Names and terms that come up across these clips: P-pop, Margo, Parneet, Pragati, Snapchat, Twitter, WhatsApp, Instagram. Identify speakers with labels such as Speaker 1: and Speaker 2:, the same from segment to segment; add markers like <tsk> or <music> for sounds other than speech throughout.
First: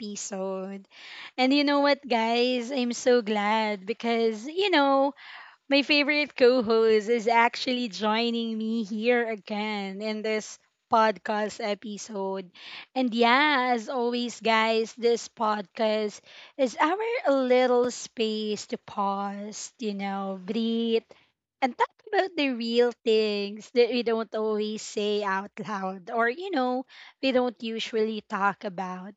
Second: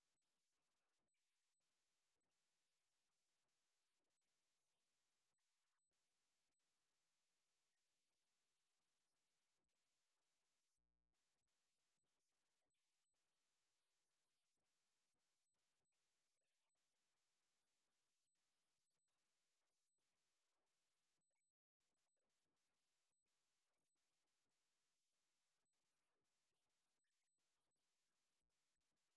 Speaker 1: episode. And you know what, guys? I'm so glad because, my favorite co host is actually joining me here again in this podcast episode. As always, guys, this podcast is our little space to pause, breathe and talk about the real things that we don't always say out loud or you know We don't usually talk about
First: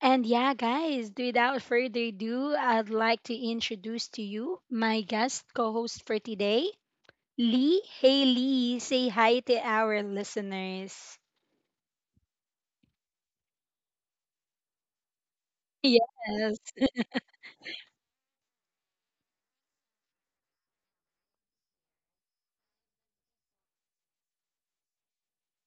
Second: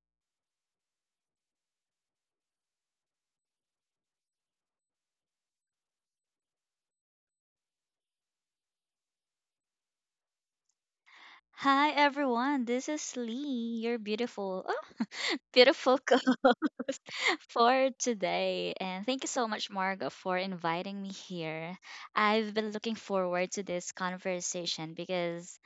Speaker 1: and yeah guys, without further ado, I'd like to introduce to you my guest co-host for today, Lee. Hey Lee, say hi to our listeners.
Speaker 2: Hi everyone, this is Lee, your beautiful, oh, <laughs> beautiful co
Speaker 1: Yes.
Speaker 2: <laughs> for today. And thank you so much, Margo, for inviting me here. I've been looking forward to this conversation because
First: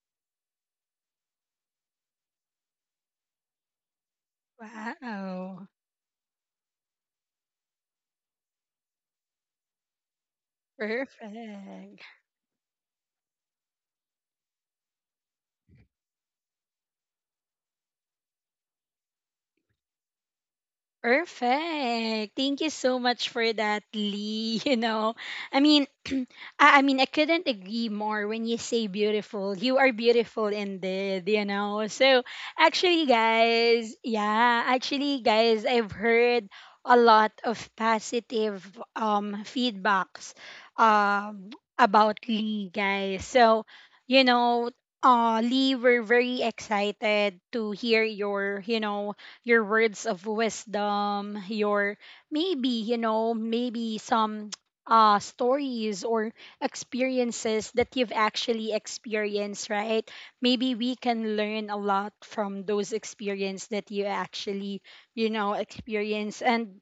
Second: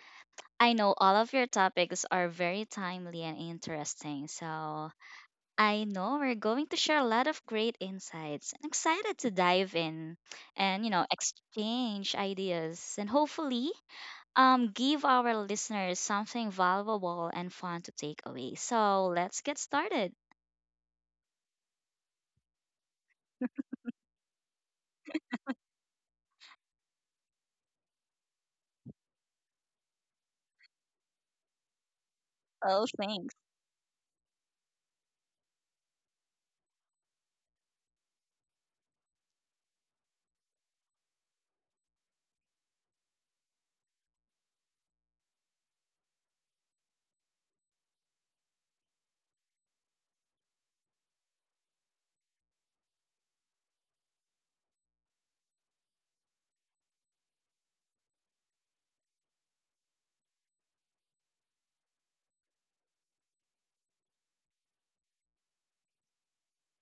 Speaker 2: I know all of your topics are very timely and interesting. So
Speaker 1: Wow.
Speaker 2: I know we're going to share a lot of great insights. I'm excited to dive in and, you know,
Speaker 1: Perfect.
Speaker 2: exchange ideas and hopefully give our listeners something valuable and fun to take away. So let's get started.
Speaker 1: Perfect. Thank you so much for that, Lee. <laughs> You know, I mean, <clears throat> I couldn't agree more when you say beautiful. You are beautiful indeed, you know. So,
Speaker 2: Oh,
Speaker 1: actually,
Speaker 2: thanks.
Speaker 1: guys, I've heard a lot of positive feedbacks um about Lee, guys. So, you know, Lee, we're very excited to hear your, you know, your words of wisdom, your maybe, you know, maybe some <tsk> stories or experiences that you've actually experienced, right? Maybe we can learn a lot from those experiences that you actually, you know, experience. And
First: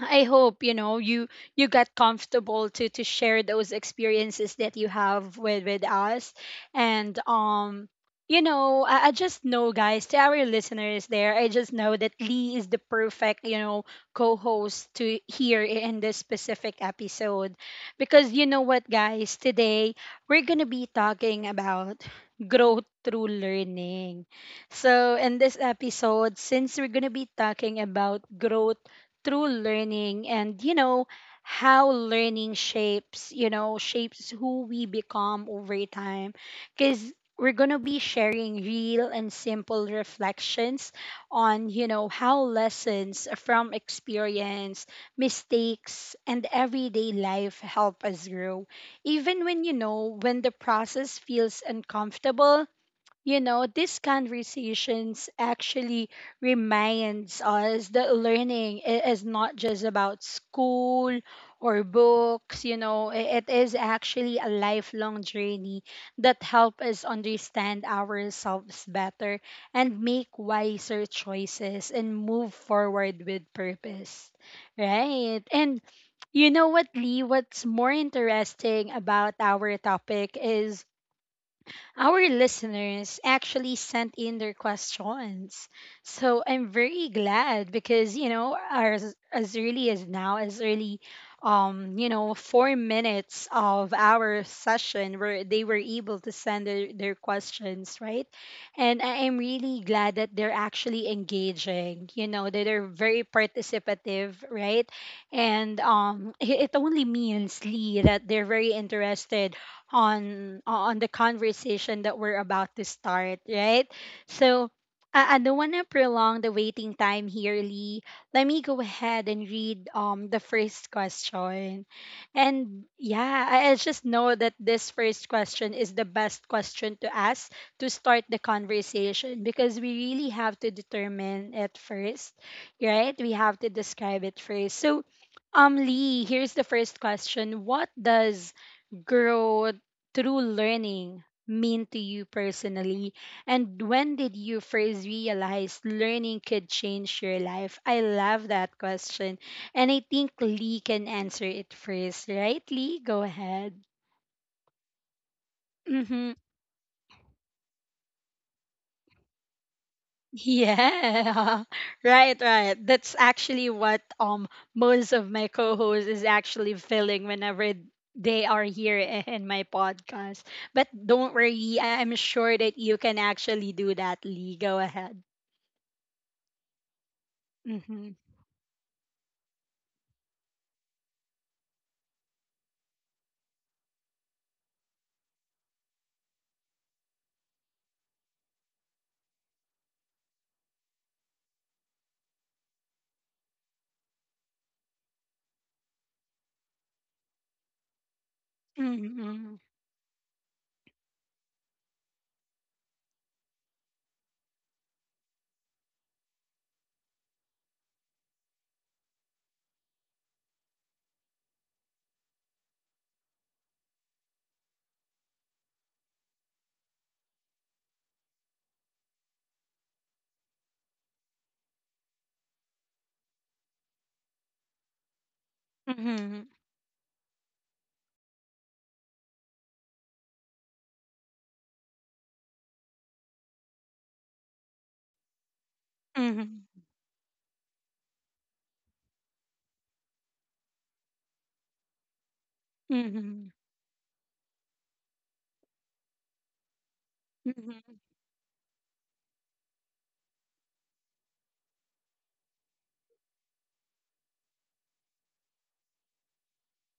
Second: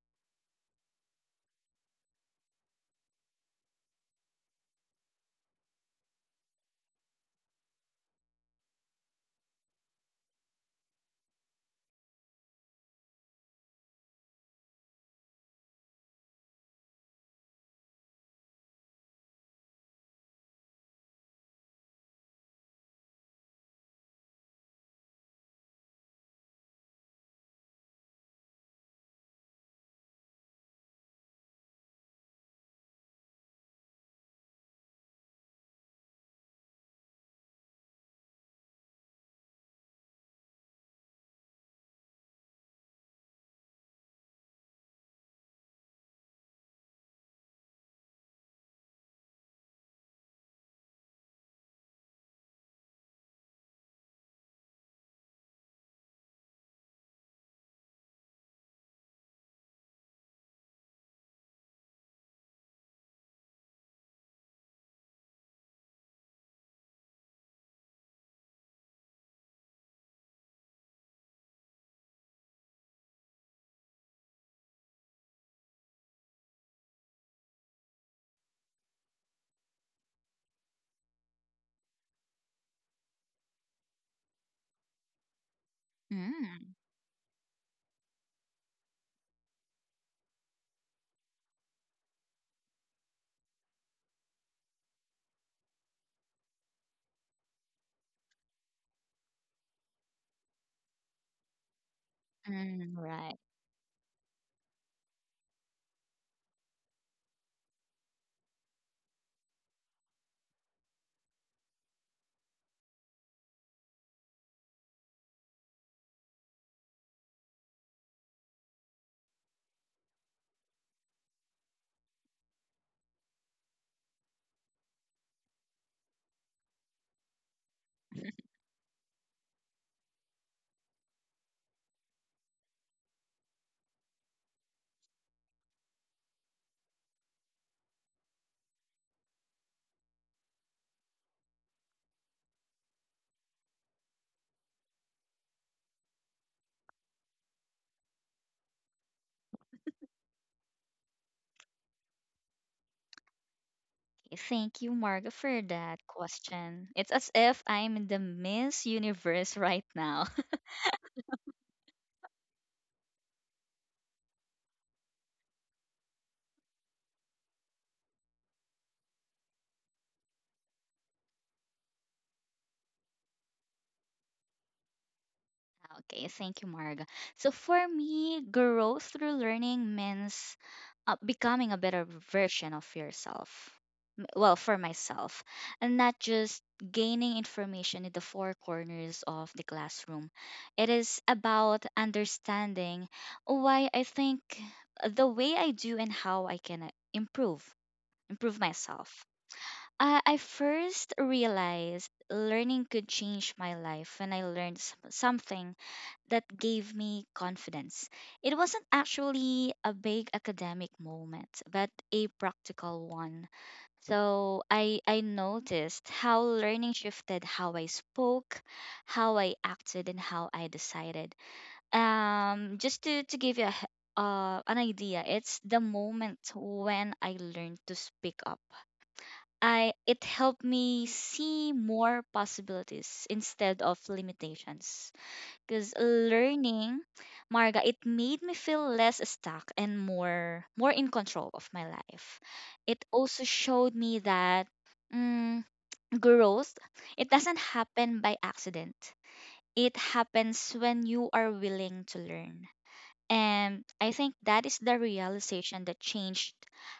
Speaker 1: I hope, you know, you got comfortable to share those experiences that you have with us. And you know, I just know, guys, to our listeners there, I just know that Lee is the perfect, you know, co-host to hear in this specific episode, because you know what, guys, today we're going to be talking about growth through learning. So in this episode, since we're going to be talking about growth through learning and you know how learning shapes, you know, shapes who we become over time, because we're going to be sharing real and simple reflections on, you know, how lessons from experience, mistakes and everyday life help us grow even when, you know, when the process feels uncomfortable. You know, these conversations actually reminds us that learning is not just about school or books. You know, it is actually a lifelong journey that help us understand ourselves better and make wiser choices and move forward with purpose, right? And you know what, Lee, what's more interesting about our topic is our listeners actually sent in their questions. So I'm
Speaker 2: Mm,
Speaker 1: very glad because, you know, as early as now, as early, you know, 4 minutes of our session where they were able to send their questions, right? And I am really glad that they're actually engaging, you know, that they're very
Speaker 2: right.
Speaker 1: participative, right? And it only means, Lee, that they're very interested on the conversation that we're about to start, right? So I don't want to prolong the waiting time here, Lee. Let me go ahead and read the first question. And yeah, I just know that this first question is the best question to ask to start the conversation, because we really have to determine it first, right? We have to describe it first. So, Lee, here's the first question. What does growth true learning mean to you personally? And when did you first realize learning could change your life? I love that question. And I think Lee can answer it first, right? Lee, go ahead.
Speaker 2: Thank you, Marga, for that
Speaker 1: Mm-hmm.
Speaker 2: question. It's as if I'm in the Miss Universe right now.
Speaker 1: Yeah, <laughs> right, right. That's actually what most of my co-hosts is actually feeling whenever they are here <laughs> in my podcast. But don't worry, I'm sure that you can actually do that, Lee. Go ahead.
Speaker 2: Okay, thank you, Marga. So for
Speaker 1: Mhm.
Speaker 2: me, growth through learning means becoming a better version of yourself. Well, for myself, and not just gaining information in the four corners of the classroom. It is about understanding why I think the way I do and how I can improve myself.
Speaker 1: Mhm.
Speaker 2: I first realized learning could change my life when I learned something that gave me confidence. It wasn't actually a big academic moment, but a practical one. So I noticed how learning shifted how I spoke, how I acted, and how I decided. Just to give you a, an idea, it's the moment
Speaker 1: Mhm.
Speaker 2: when I learned to speak up. I it helped me see more possibilities instead of limitations. Because
Speaker 1: Mhm.
Speaker 2: learning, Marga, it made me feel less stuck and more in control of my life. It also
Speaker 1: Mhm.
Speaker 2: showed me that mm, growth, it doesn't
Speaker 1: Mhm.
Speaker 2: happen by accident. It happens when you are willing to learn. And I think that is the realization that changed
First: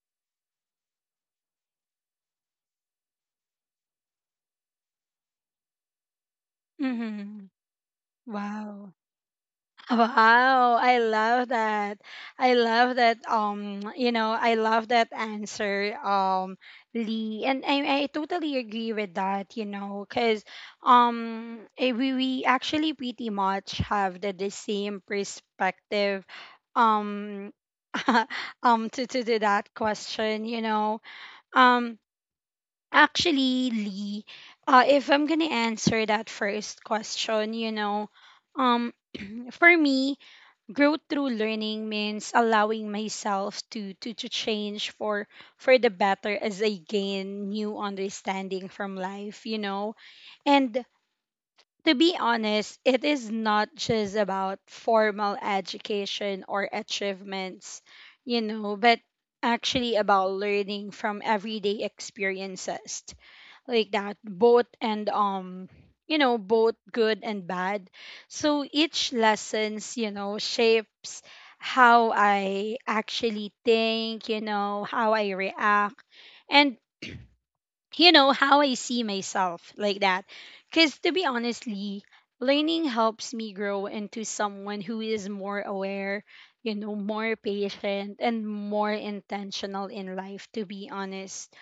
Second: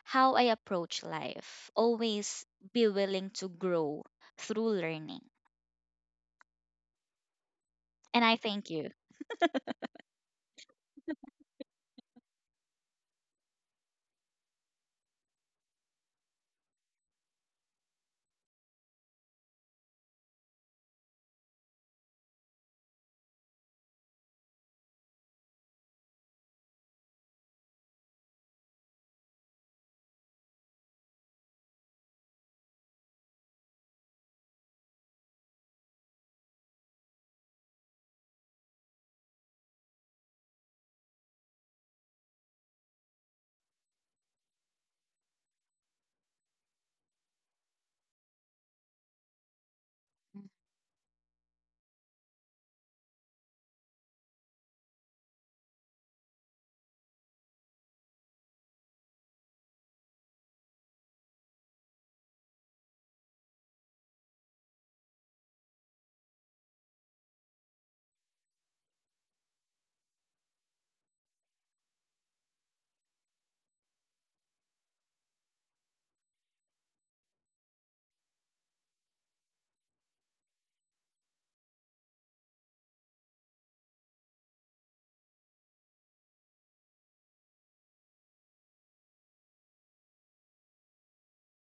Speaker 2: how I approach life. Always be willing to grow through learning.
Speaker 1: Mhm.
Speaker 2: And I thank you.
Speaker 1: Wow. Wow, I love that. I love that, you know, I love that answer, Lee. And I totally agree with that, you know, cuz we actually pretty much have the same perspective, um <laughs> to to that question, you know. Um Actually, Lee, if I'm gonna answer that first question, you know, um, for me, growth through learning means allowing myself to change for the better as I gain new understanding from life, you know. And to be honest, it is not just about formal education or achievements, you know, but actually about learning from everyday experiences like that, both and you know, both good and bad. So each lessons, you know, shapes how I actually think, you know, how I react, and you know, how I see myself, like that. Cuz to be honestly, learning helps me grow into someone who is more aware, you know, more patient and more intentional in life, to be honest.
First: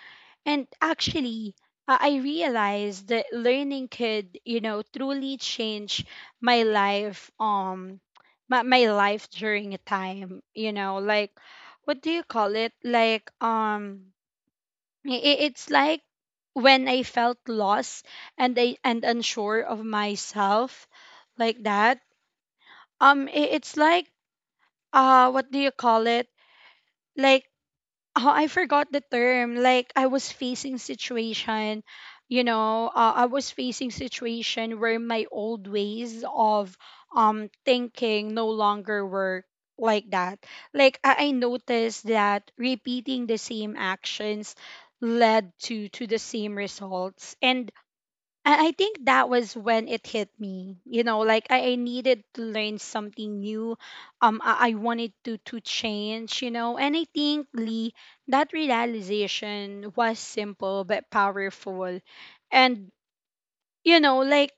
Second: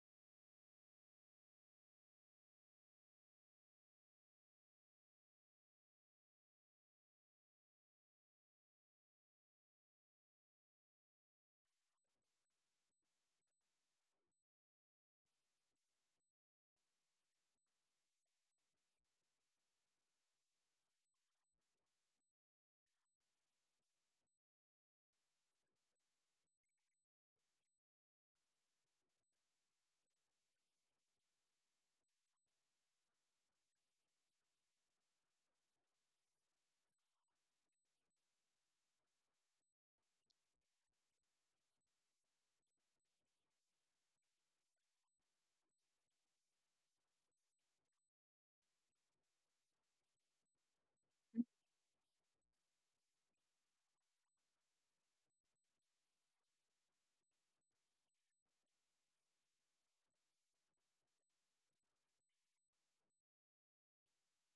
Speaker 1: And actually, I realized that learning could, you know, truly change my life, my life during a time, you know, like, what do you call it? Like, it's like when I felt lost and unsure of myself, like that. I- it's like, what do you call it? Like, oh, I forgot the term. Like I was facing situation, you know, I was facing situation where my old ways of thinking no longer work, like that. Like I noticed that repeating the same actions led to the same results. And I think that was when it hit me. You know, like I needed to learn something new. I wanted to change. You know, and I think Lee, that realization was simple but powerful, and you know, like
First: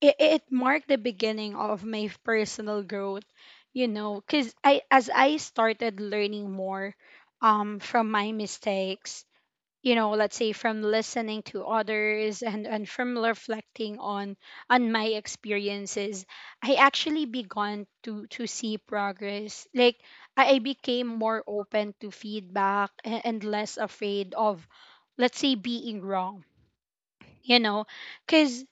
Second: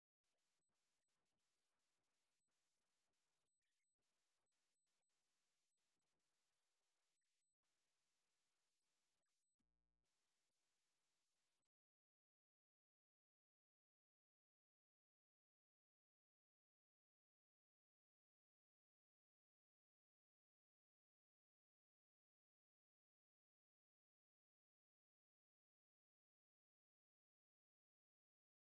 Speaker 1: it marked the beginning of my personal growth. You know, cause I, as I started learning more, from my mistakes, you know, let's say from listening to others, and from reflecting on my experiences, I actually began to see progress. Like I became more open to feedback, and less afraid of, let's say, being wrong, you know, because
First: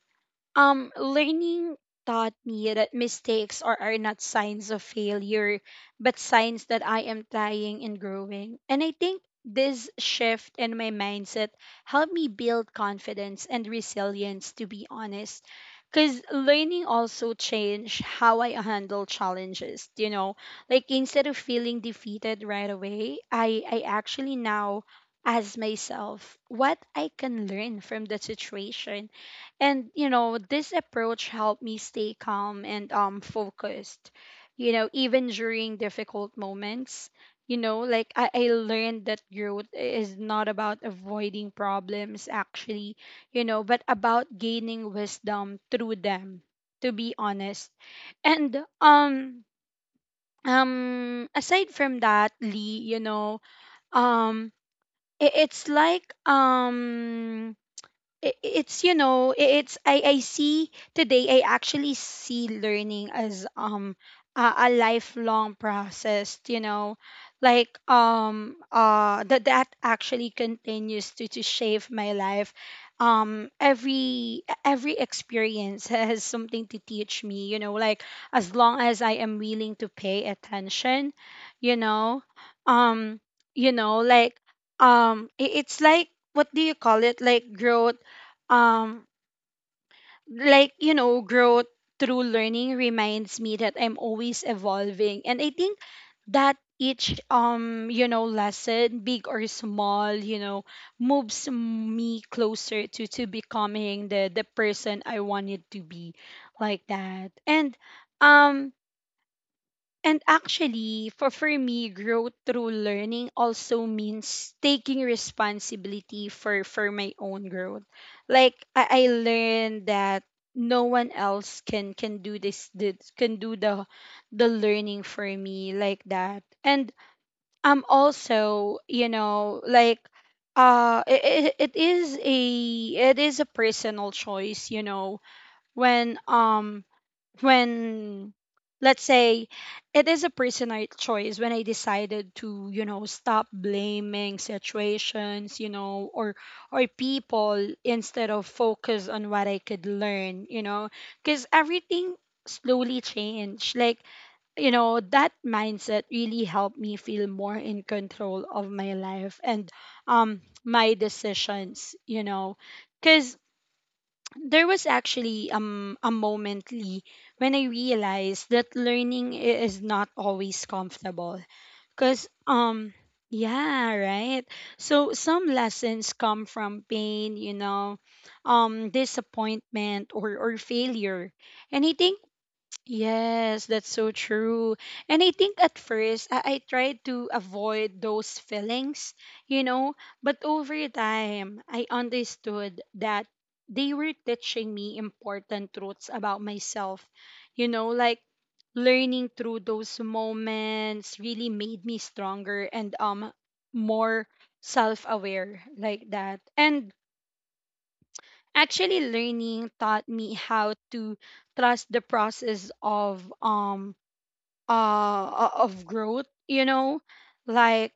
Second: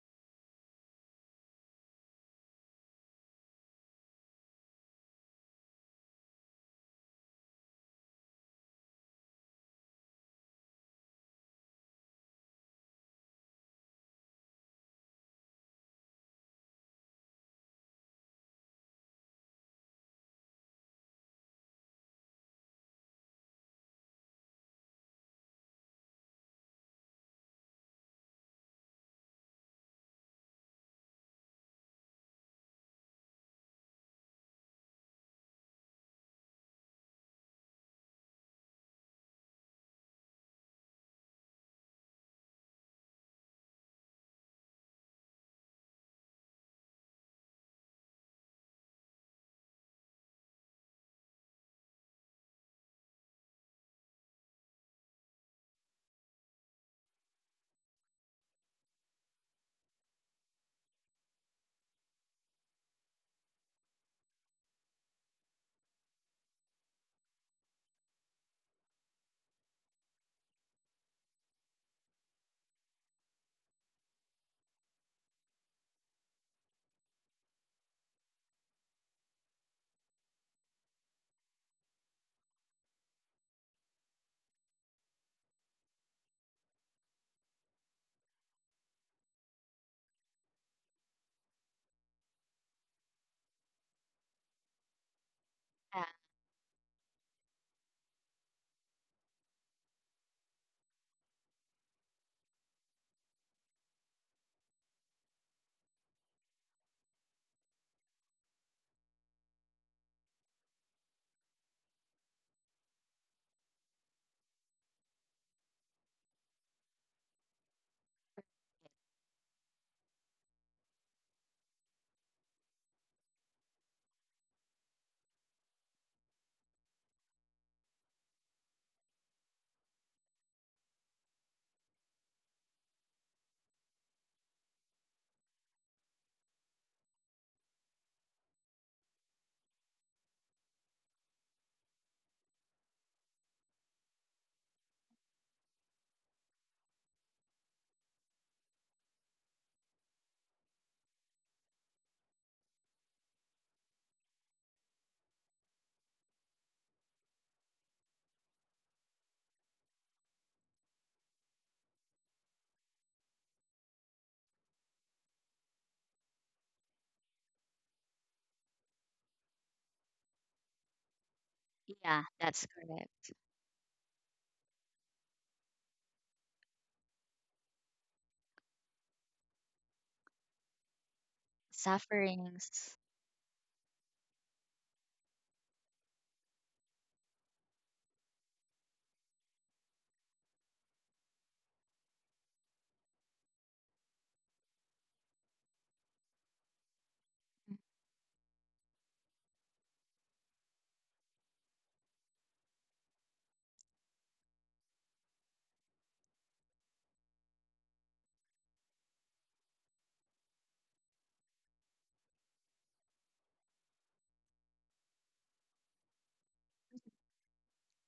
Speaker 1: learning taught me that mistakes are not signs of failure, but signs that I am trying and growing. And I think this shift in my mindset helped me build confidence and resilience, to be honest. Because learning also changed how I handle challenges, you know. Like instead of feeling defeated right away, I actually now ask myself what I can learn from the situation. And you know, this approach helped me stay calm and focused. You know, even during difficult moments, you know, like I learned that growth is not about avoiding problems actually, you know, but about gaining wisdom through them, to be honest. And aside from that, Lee, you know, um I- it's like I- it's you know I- it's I see today, I actually see learning as a lifelong process, you know, like that actually continues to shape my life. Every experience <laughs> has something to teach me, you know, like as long as I am willing to pay attention, you know. Um you know like I- it's like What do you call it, like growth, um like, you know, growth through learning reminds me that I'm always evolving. And I think
Speaker 2: Yeah,
Speaker 1: that each, you know, lesson, big or small, you know, moves me closer to becoming the person I wanted to be, like that. Um and actually, for me, growth through learning also means taking responsibility for my own growth. Like I learned that no one else can do this, can do the learning for me, like that. And I'm also, you know, like it is a personal choice, you know, when um when let's say it is a personal choice when I decided to, you know, stop blaming situations, you know, or people, instead of focus on what I could learn, you know, because everything slowly changed. Like, you know, that mindset really helped me feel more in control of my life and my decisions, you know, because there was actually a moment, Lee, when I realized that learning is not always comfortable.
Speaker 2: yeah,
Speaker 1: Cause
Speaker 2: that's correct.
Speaker 1: yeah, right. So some lessons come from pain, you know, disappointment or failure. And I think,
Speaker 2: Sufferings
Speaker 1: yes, that's so true. And I think at first I tried to avoid those feelings, you know, but over time I understood that they were teaching me important truths about myself, you know. Like learning through those moments really made me stronger and more self-aware, like that. And actually learning taught me how to trust the process of of growth,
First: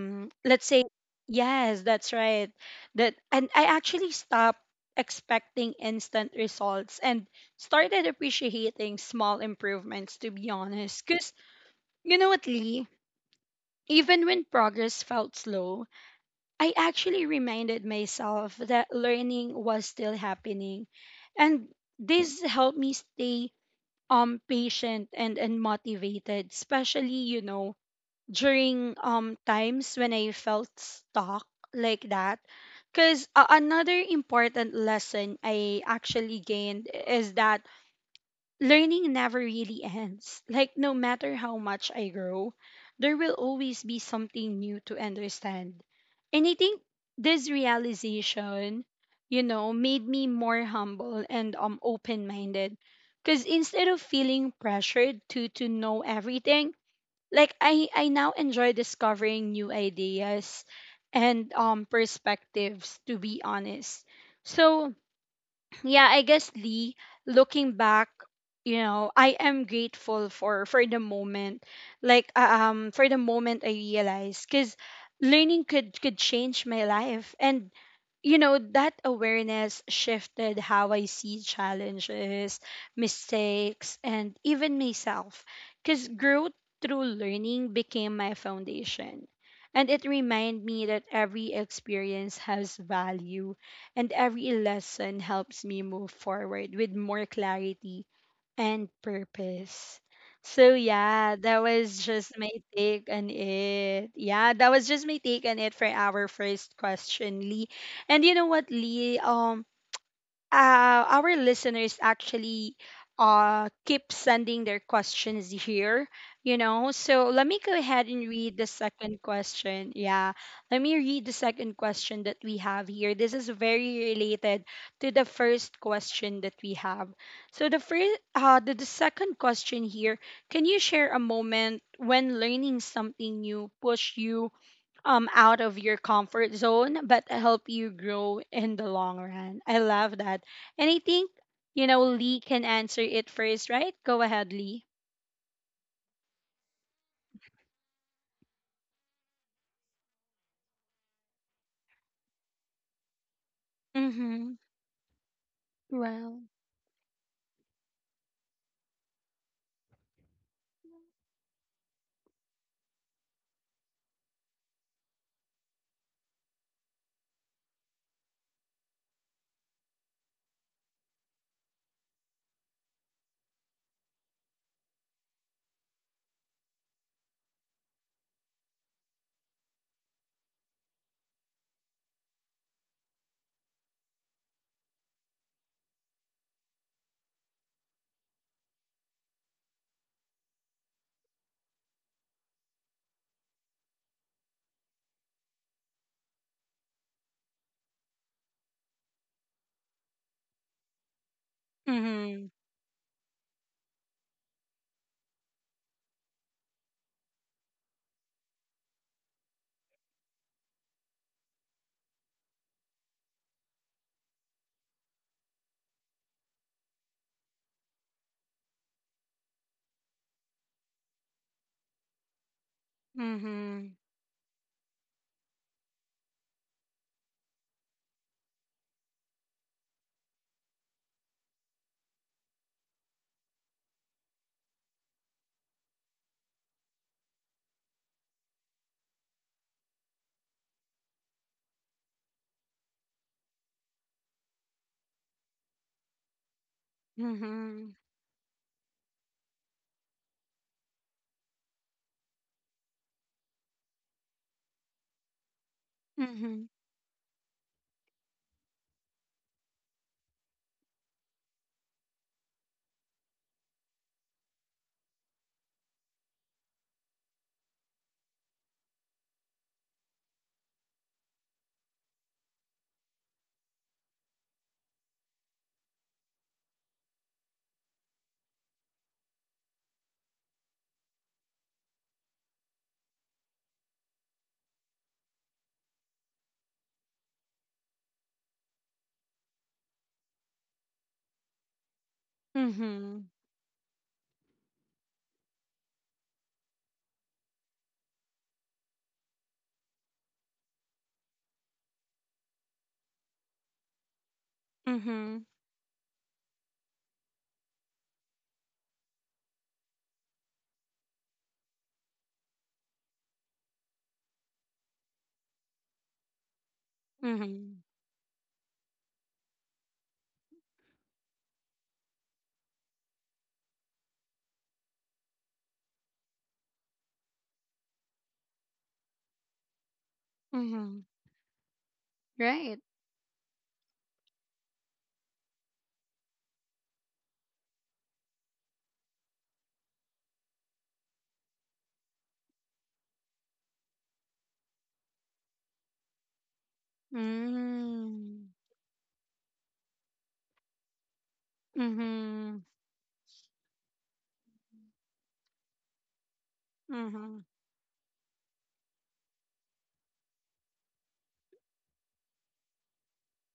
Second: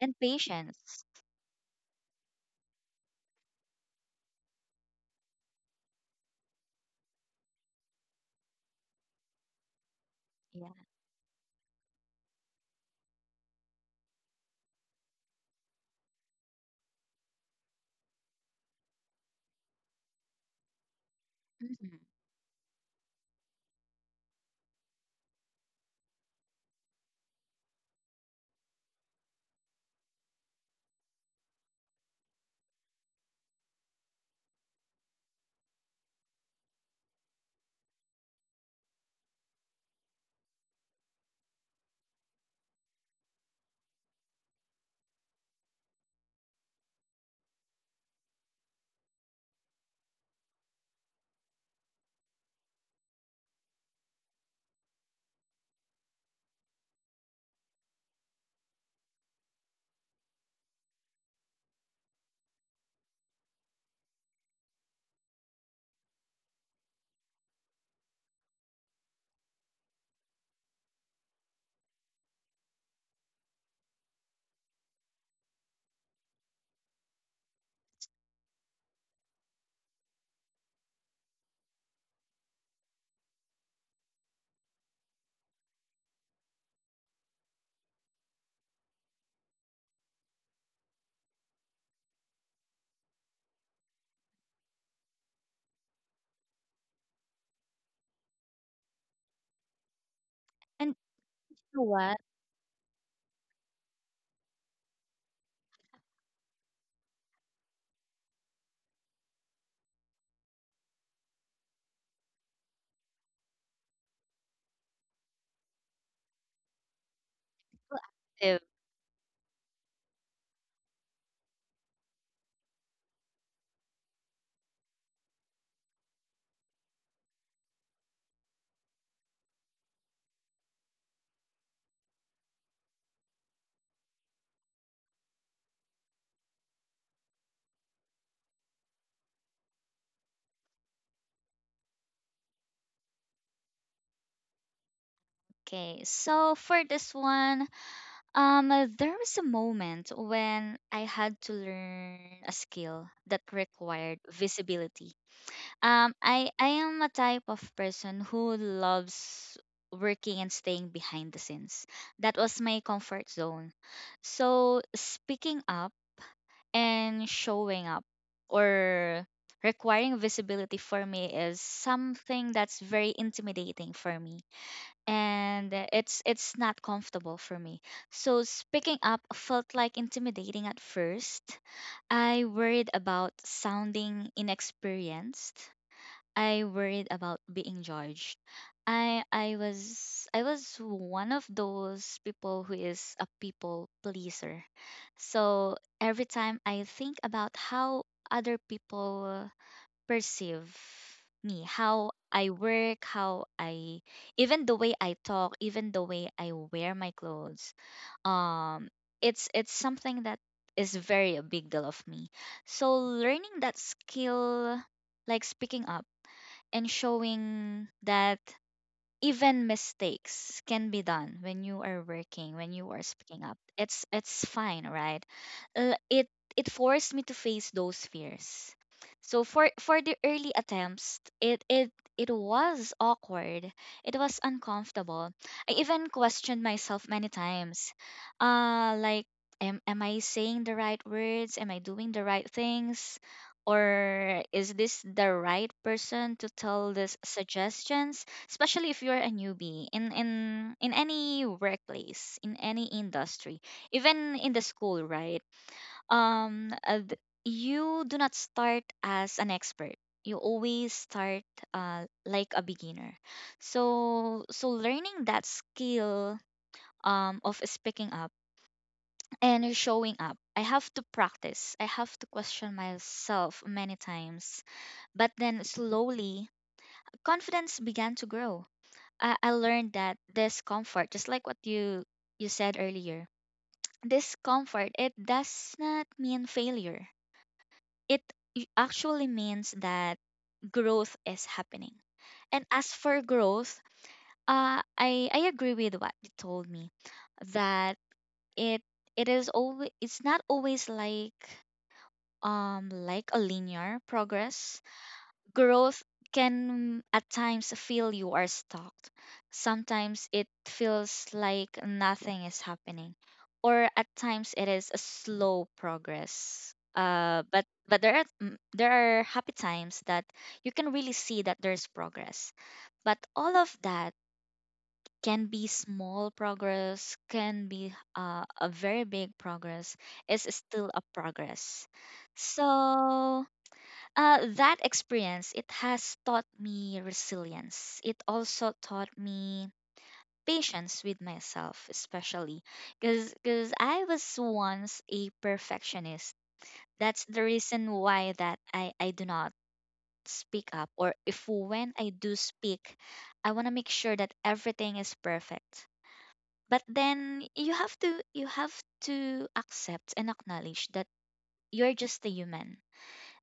Speaker 2: and
Speaker 1: let's say,
Speaker 2: patience.
Speaker 1: yes, that's right. That and I actually stopped expecting instant results and started appreciating small improvements, to be
Speaker 2: Yeah.
Speaker 1: honest, because you know what, Lee, even when progress felt slow, I actually reminded myself that learning was still happening. And
Speaker 2: Hmm.
Speaker 1: this helped me stay patient and motivated, especially, you know, during times when I felt stuck like that. Because another important lesson I actually gained is that learning never really ends. Like, no matter how much I grow, there will always be something new to understand. And I think this realization, you know, made me more humble and open minded. Because instead of feeling pressured to know everything, like I now enjoy discovering new ideas and perspectives, to be honest. So, <clears throat> yeah, I guess Lee, looking back, you know, I am grateful for the moment. Like for the moment I realized cuz learning could change my life. And you know that awareness shifted how I see challenges, mistakes, and even myself, because growth through learning became my foundation, and it reminded me that every experience has value and every lesson helps me move forward with more clarity and purpose. So
Speaker 2: And
Speaker 1: yeah, that
Speaker 2: you know
Speaker 1: was
Speaker 2: what?
Speaker 1: just my take on it. Yeah, that was just my take on it for our first question, Lee. And you know what, Lee? Our listeners actually keep sending their questions here, you know. So let me go ahead and read
Speaker 2: If-
Speaker 1: the second question. Yeah, let me read the second question that we have here. This is very related to the first question that we have. So the first, the second question here. Can you share a moment when learning something new pushed you out of your comfort zone but help you grow in the long run? I love that. And I think, you know, Lee can answer it first, right? Go ahead, Lee.
Speaker 2: okay, so for this one, um, there was a moment when I had to learn a skill that required
Speaker 1: Mhm.
Speaker 2: visibility.
Speaker 1: Well.
Speaker 2: I am a type of person who loves working and staying behind the scenes. That was my comfort zone. So speaking up and showing up or requiring visibility for me is something that's very intimidating for me and it's not comfortable for me. So speaking up felt like intimidating at first. I worried about sounding inexperienced. I worried about being judged. I was one of those people who is a people pleaser. So every time I think about how other people perceive me, how
Speaker 1: Mhm.
Speaker 2: I work, how I even the way I talk, even the way I wear my clothes, um it's something that is very a big deal of me. So learning that skill like speaking up and showing that even mistakes can be done when you are working when you are speaking up
Speaker 1: Mhm.
Speaker 2: it's fine, right? It it forced me to face those fears. So for the early attempts it it was awkward, it was uncomfortable. I even questioned myself many times, uh, like am I saying the right words, am I doing the right things, or is this the right person to tell this
Speaker 1: Mhm.
Speaker 2: suggestions, especially if you're a newbie in in any workplace in any industry, even in the school, right?
Speaker 1: Mhm.
Speaker 2: um uh, th- you do not start as an expert, you always start, like a beginner. So so learning that skill, of speaking up and showing up, I have to practice, I have to question myself many times. But then slowly confidence began to grow. I learned that discomfort, just like what you said earlier, discomfort it does not mean failure. It actually means that growth is happening. And as
Speaker 1: Mhm.
Speaker 2: for growth, I agree with what you told me that it it is always it's not always like a linear progress.
Speaker 1: Mhm.
Speaker 2: Growth can at times feel you are stuck. Sometimes it feels like nothing is happening, or at times it is a slow progress.
Speaker 1: Mhm.
Speaker 2: But there are there are happy times that you can really see that there's progress. But all of that can be small progress, can be, a very big progress. Is still
Speaker 1: Mhm.
Speaker 2: a progress.
Speaker 1: Right.
Speaker 2: So that experience, it has taught me resilience. It also taught me patience with myself, especially because I was once a perfectionist. That's the reason why
Speaker 1: Mm.
Speaker 2: that I do not speak up or if when I do
Speaker 1: Mhm.
Speaker 2: speak, I want to make sure that everything is perfect. But
Speaker 1: Mhm.
Speaker 2: then you have to accept and acknowledge that you're just a human,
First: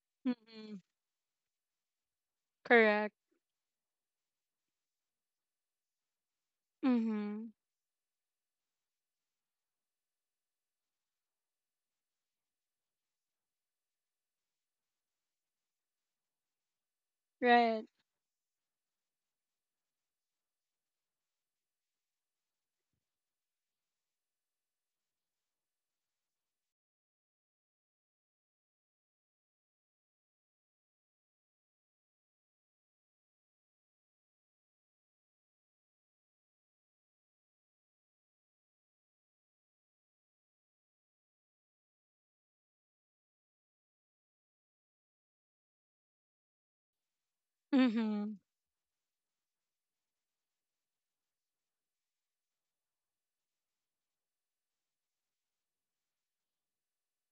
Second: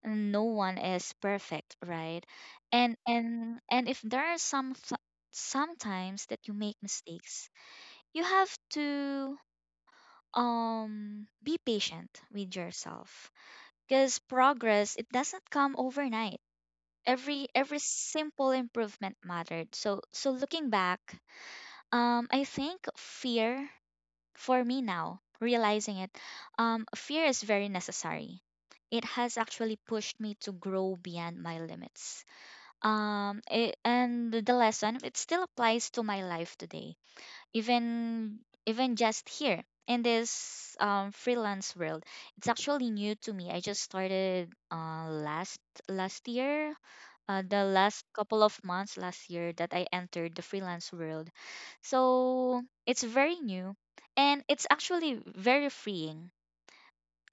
Speaker 2: no one
Speaker 1: Mhm.
Speaker 2: is perfect, right? and
Speaker 1: Correct.
Speaker 2: and and if there are some sometimes that you make mistakes,
Speaker 1: Mhm.
Speaker 2: you have to, um, be patient with yourself because progress it doesn't come overnight. Every
Speaker 1: Right.
Speaker 2: simple improvement mattered. So so looking back, um, I think fear, for me now realizing it, um, fear is very necessary. It has actually pushed me to grow beyond my limits. Um, it, and the lesson it still applies to my life today, even even just here in this, freelance world. It's actually new to me. I just started, last year, the last
Speaker 1: Mhm.
Speaker 2: couple of months last year that I entered the freelance world. So it's very new, and it's actually very freeing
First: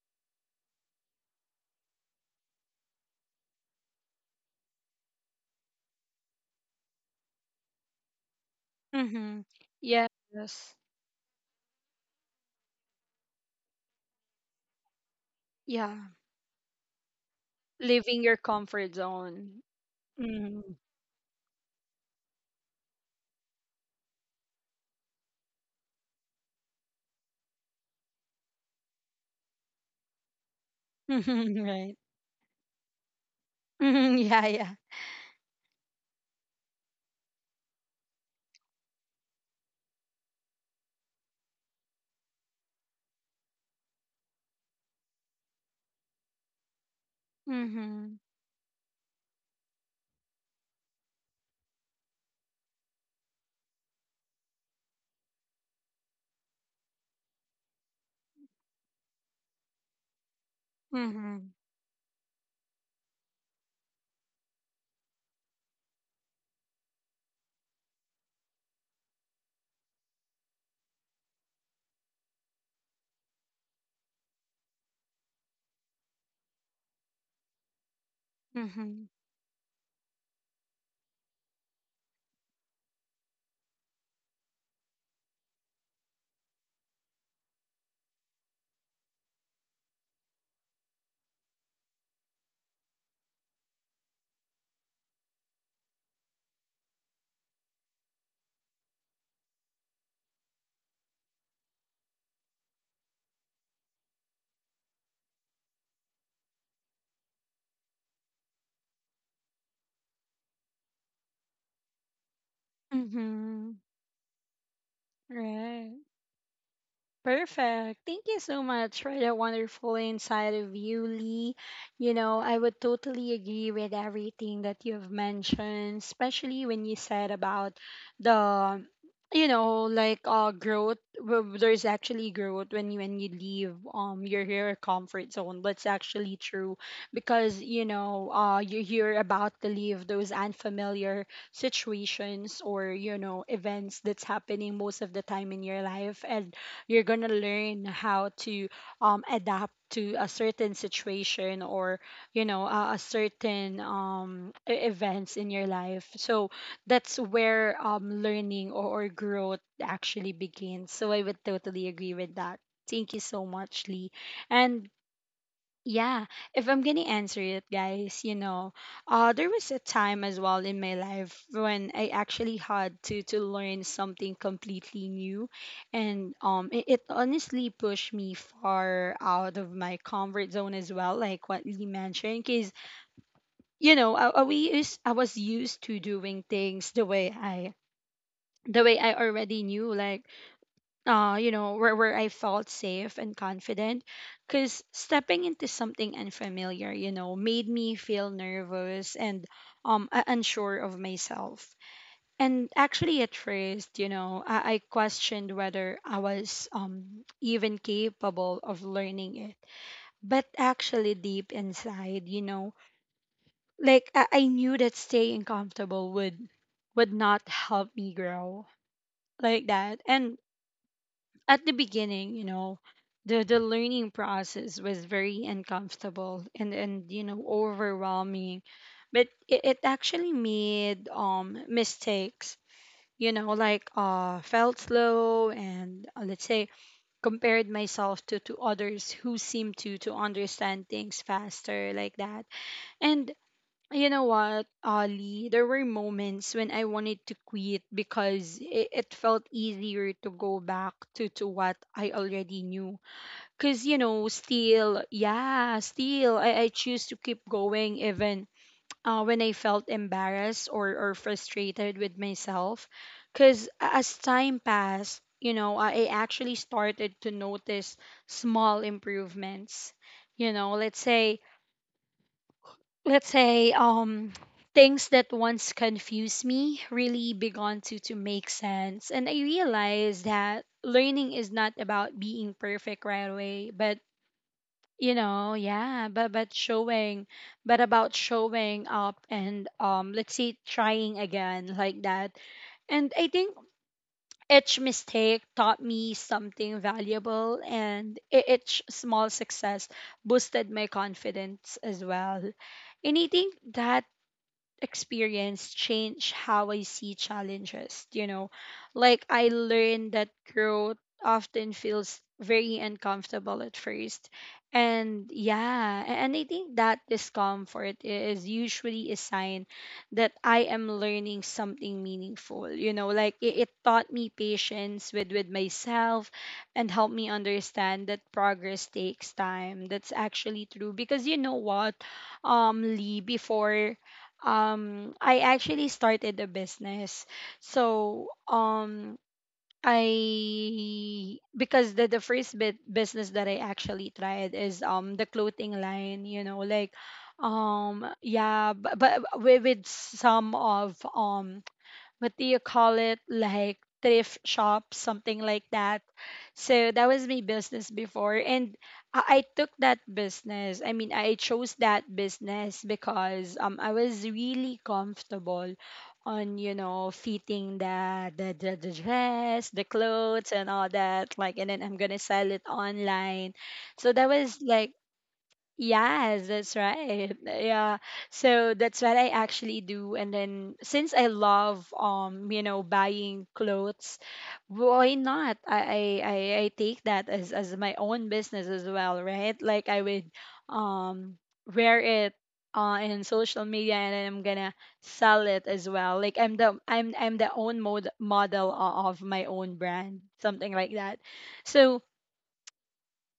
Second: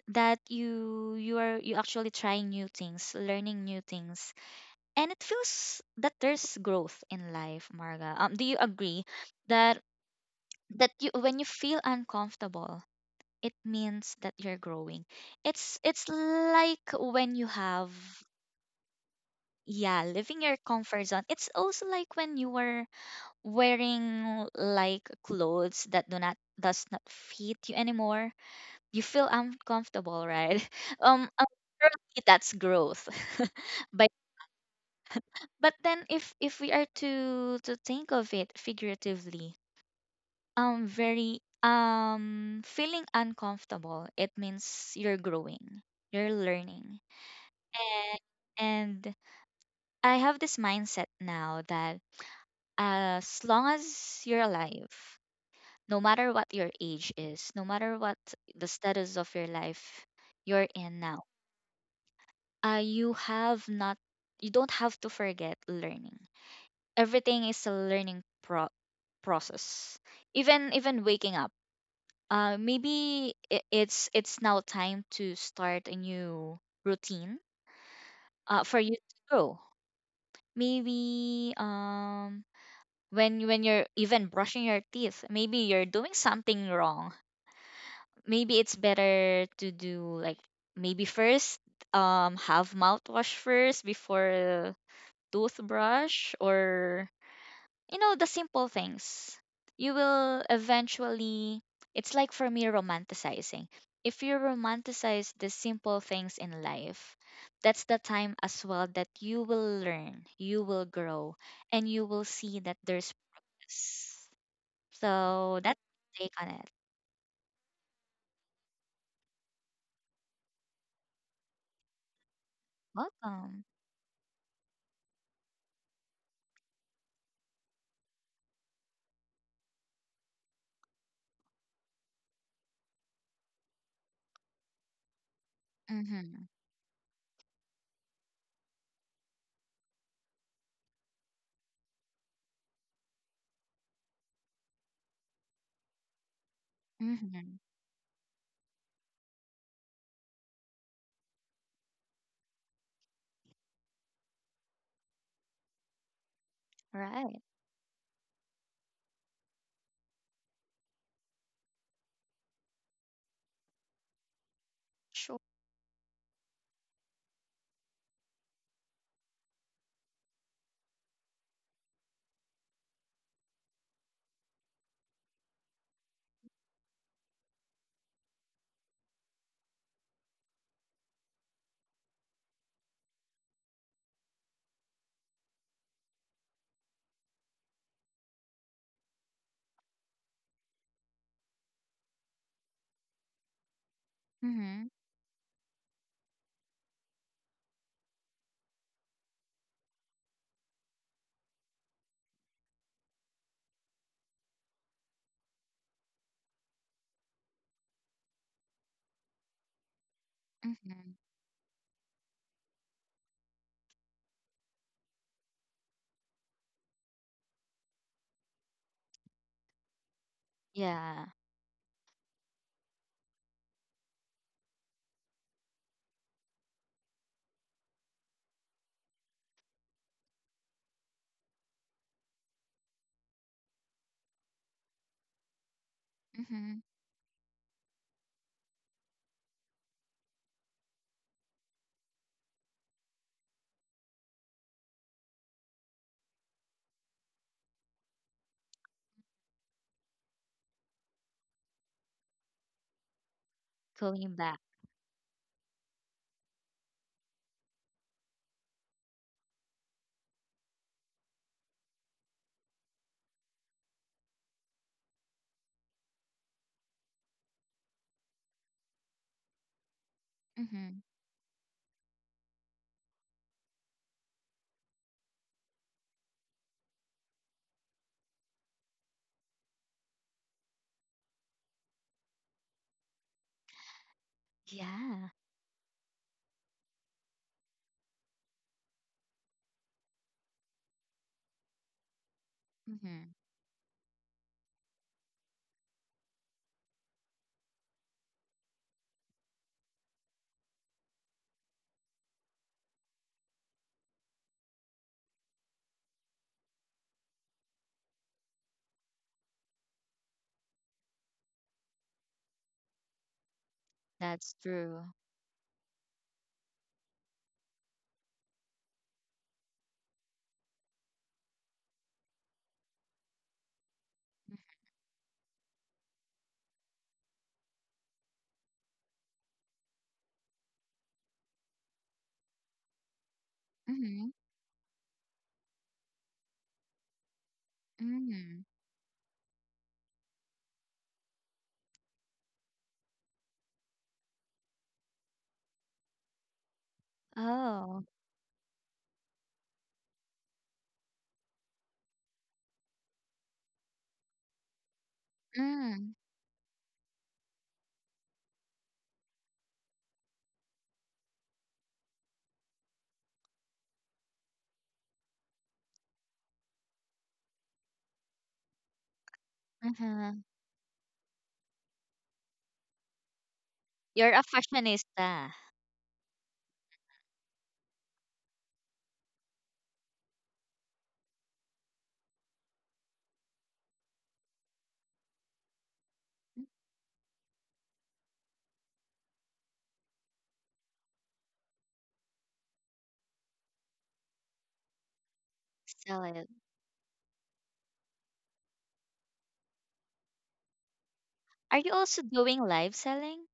Speaker 2: that you are you actually trying new things, learning new things, and it feels that there's growth in life, Marga. Um, do you agree
Speaker 1: Mhm.
Speaker 2: that
Speaker 1: Yes.
Speaker 2: you when you feel uncomfortable it means that you're growing. it's
Speaker 1: Yeah.
Speaker 2: it's like when you have
Speaker 1: Leaving your comfort zone.
Speaker 2: yeah living your
Speaker 1: Hmm.
Speaker 2: comfort zone. It's also like when you were wearing like clothes that do not does not fit you anymore, you feel uncomfortable, right? <laughs> um um, for
Speaker 1: <laughs> Right.
Speaker 2: me, that's growth. <laughs>
Speaker 1: Mhm, yeah, yeah.
Speaker 2: But then if we are to think of it figuratively, very feeling uncomfortable it means you're growing, you're learning.
Speaker 1: Mm-hmm.
Speaker 2: And and I have this mindset now that as long as you're alive, no matter what your age is, no matter what the status of your life you're in now,
Speaker 1: Mm-hmm.
Speaker 2: you have not you don't have to forget learning. Everything is a learning process. Even waking up, uh, maybe it's now time to start a new routine, uh, for you to
Speaker 1: Mm-hmm.
Speaker 2: grow. Maybe, um, when you're even brushing your teeth maybe you're doing something wrong. Maybe it's better to do like maybe first, um, have mouthwash first before toothbrush, or, you know, the simple things. You will eventually, it's like for me, romanticizing. If you romanticize the simple things in life, that's the time as well that you will learn, you will grow, and you will see that there's
Speaker 1: Mm-hmm.
Speaker 2: peace. So that's
Speaker 1: Right.
Speaker 2: my take on it.
Speaker 1: Perfect. Thank you so much for that wonderful insight of you, Lee. You know, I would totally
Speaker 2: Welcome.
Speaker 1: agree with everything that you've mentioned, especially when you said about the, you know, like growth. There's actually growth when you leave your comfort zone. That's actually
Speaker 2: Mm-hmm.
Speaker 1: true because you know you you're about to leave those unfamiliar situations or, you know, events that's happening most of the time in your life, and you're gonna
Speaker 2: Mm-hmm.
Speaker 1: learn how to adapt to a certain situation or, you know, a certain events in your life. So that's
Speaker 2: Right.
Speaker 1: where learning or growth actually begins, so I would totally agree with that. Thank you so much, Lee. And
Speaker 2: Sure.
Speaker 1: yeah, if I'm gonna answer it, guys, you know, there was a time as well in my life when I actually had to learn something completely new, and it, it honestly pushed me far out of my comfort zone as well, like what Lee mentioned, because you know, I was used to doing things the way I already knew, like you know, where I felt safe and confident.
Speaker 2: Mm-hmm.
Speaker 1: Because stepping into something unfamiliar, you know, made me feel nervous and unsure of myself. And actually, at first, you know, I questioned whether I was even capable of learning it. But
Speaker 2: Mm-hmm.
Speaker 1: actually, deep inside, you know, like I knew that staying comfortable would not help me grow like that. And
Speaker 2: Yeah.
Speaker 1: at the beginning, you know, the learning process was very uncomfortable and you know overwhelming, but it actually made mistakes. You know, like felt slow and let's
Speaker 2: Mm-hmm.
Speaker 1: say, compared myself to others who seem to understand things faster like that. And you know what, Ollie? There were moments when I wanted to quit because it felt easier to go back to what I already knew. Because, you
Speaker 2: Going
Speaker 1: know,
Speaker 2: back.
Speaker 1: still, yeah, still, I choose to keep going, even when I felt embarrassed or frustrated with myself. Because as time passed, you know, I actually started to notice small improvements. You know,
Speaker 2: Mm-hmm.
Speaker 1: let's say, things that once confused me really began to make sense, and I realized that learning is not about being perfect right away, but you
Speaker 2: Yeah.
Speaker 1: know yeah but showing but about showing up and, let's say, trying again like that. And
Speaker 2: Mm-hmm.
Speaker 1: I think each mistake taught me something valuable, and each small success boosted my confidence as well. And I think that experience changed how I see challenges, you know. Like I learned that growth often feels very uncomfortable at first.
Speaker 2: That's true.
Speaker 1: And yeah, and I think that discomfort is usually a sign that I am learning something meaningful. You know, like it taught me patience with myself and helped me understand that progress takes time. That's actually true because you know what, Lee, before
Speaker 2: Mhm,
Speaker 1: I actually started a business. So
Speaker 2: mm.
Speaker 1: I because the first bit business that I actually tried is the clothing line, you know, like
Speaker 2: Oh.
Speaker 1: yeah, but with some of what do you call it, like thrift shop, something like
Speaker 2: Mm,
Speaker 1: that. So that was my business before, and I took that business, I mean, I chose that business because I was really comfortable on, you know, fitting the dress, the
Speaker 2: uh-huh.
Speaker 1: clothes, and all that, like, and then I'm gonna sell it online. So
Speaker 2: You're a
Speaker 1: that was like,
Speaker 2: fashionista.
Speaker 1: yes, that's right. Yeah. So that's what I actually do. And then since I love, you know, buying clothes, why not? I take that as my own business as well, right? Like I would um wear it in social media and then I'm gonna sell it as
Speaker 2: Sell
Speaker 1: well.
Speaker 2: it.
Speaker 1: Like I'm the own model of my own brand, something like that.
Speaker 2: Are you
Speaker 1: So
Speaker 2: also doing live selling?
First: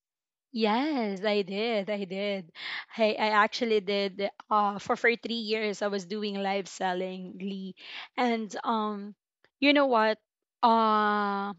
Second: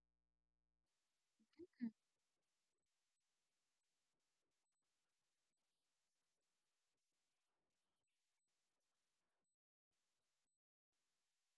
Speaker 1: yes, I did. I did. I actually did, uh, for 3 years I was doing live selling, Lee. And you know what? Uh,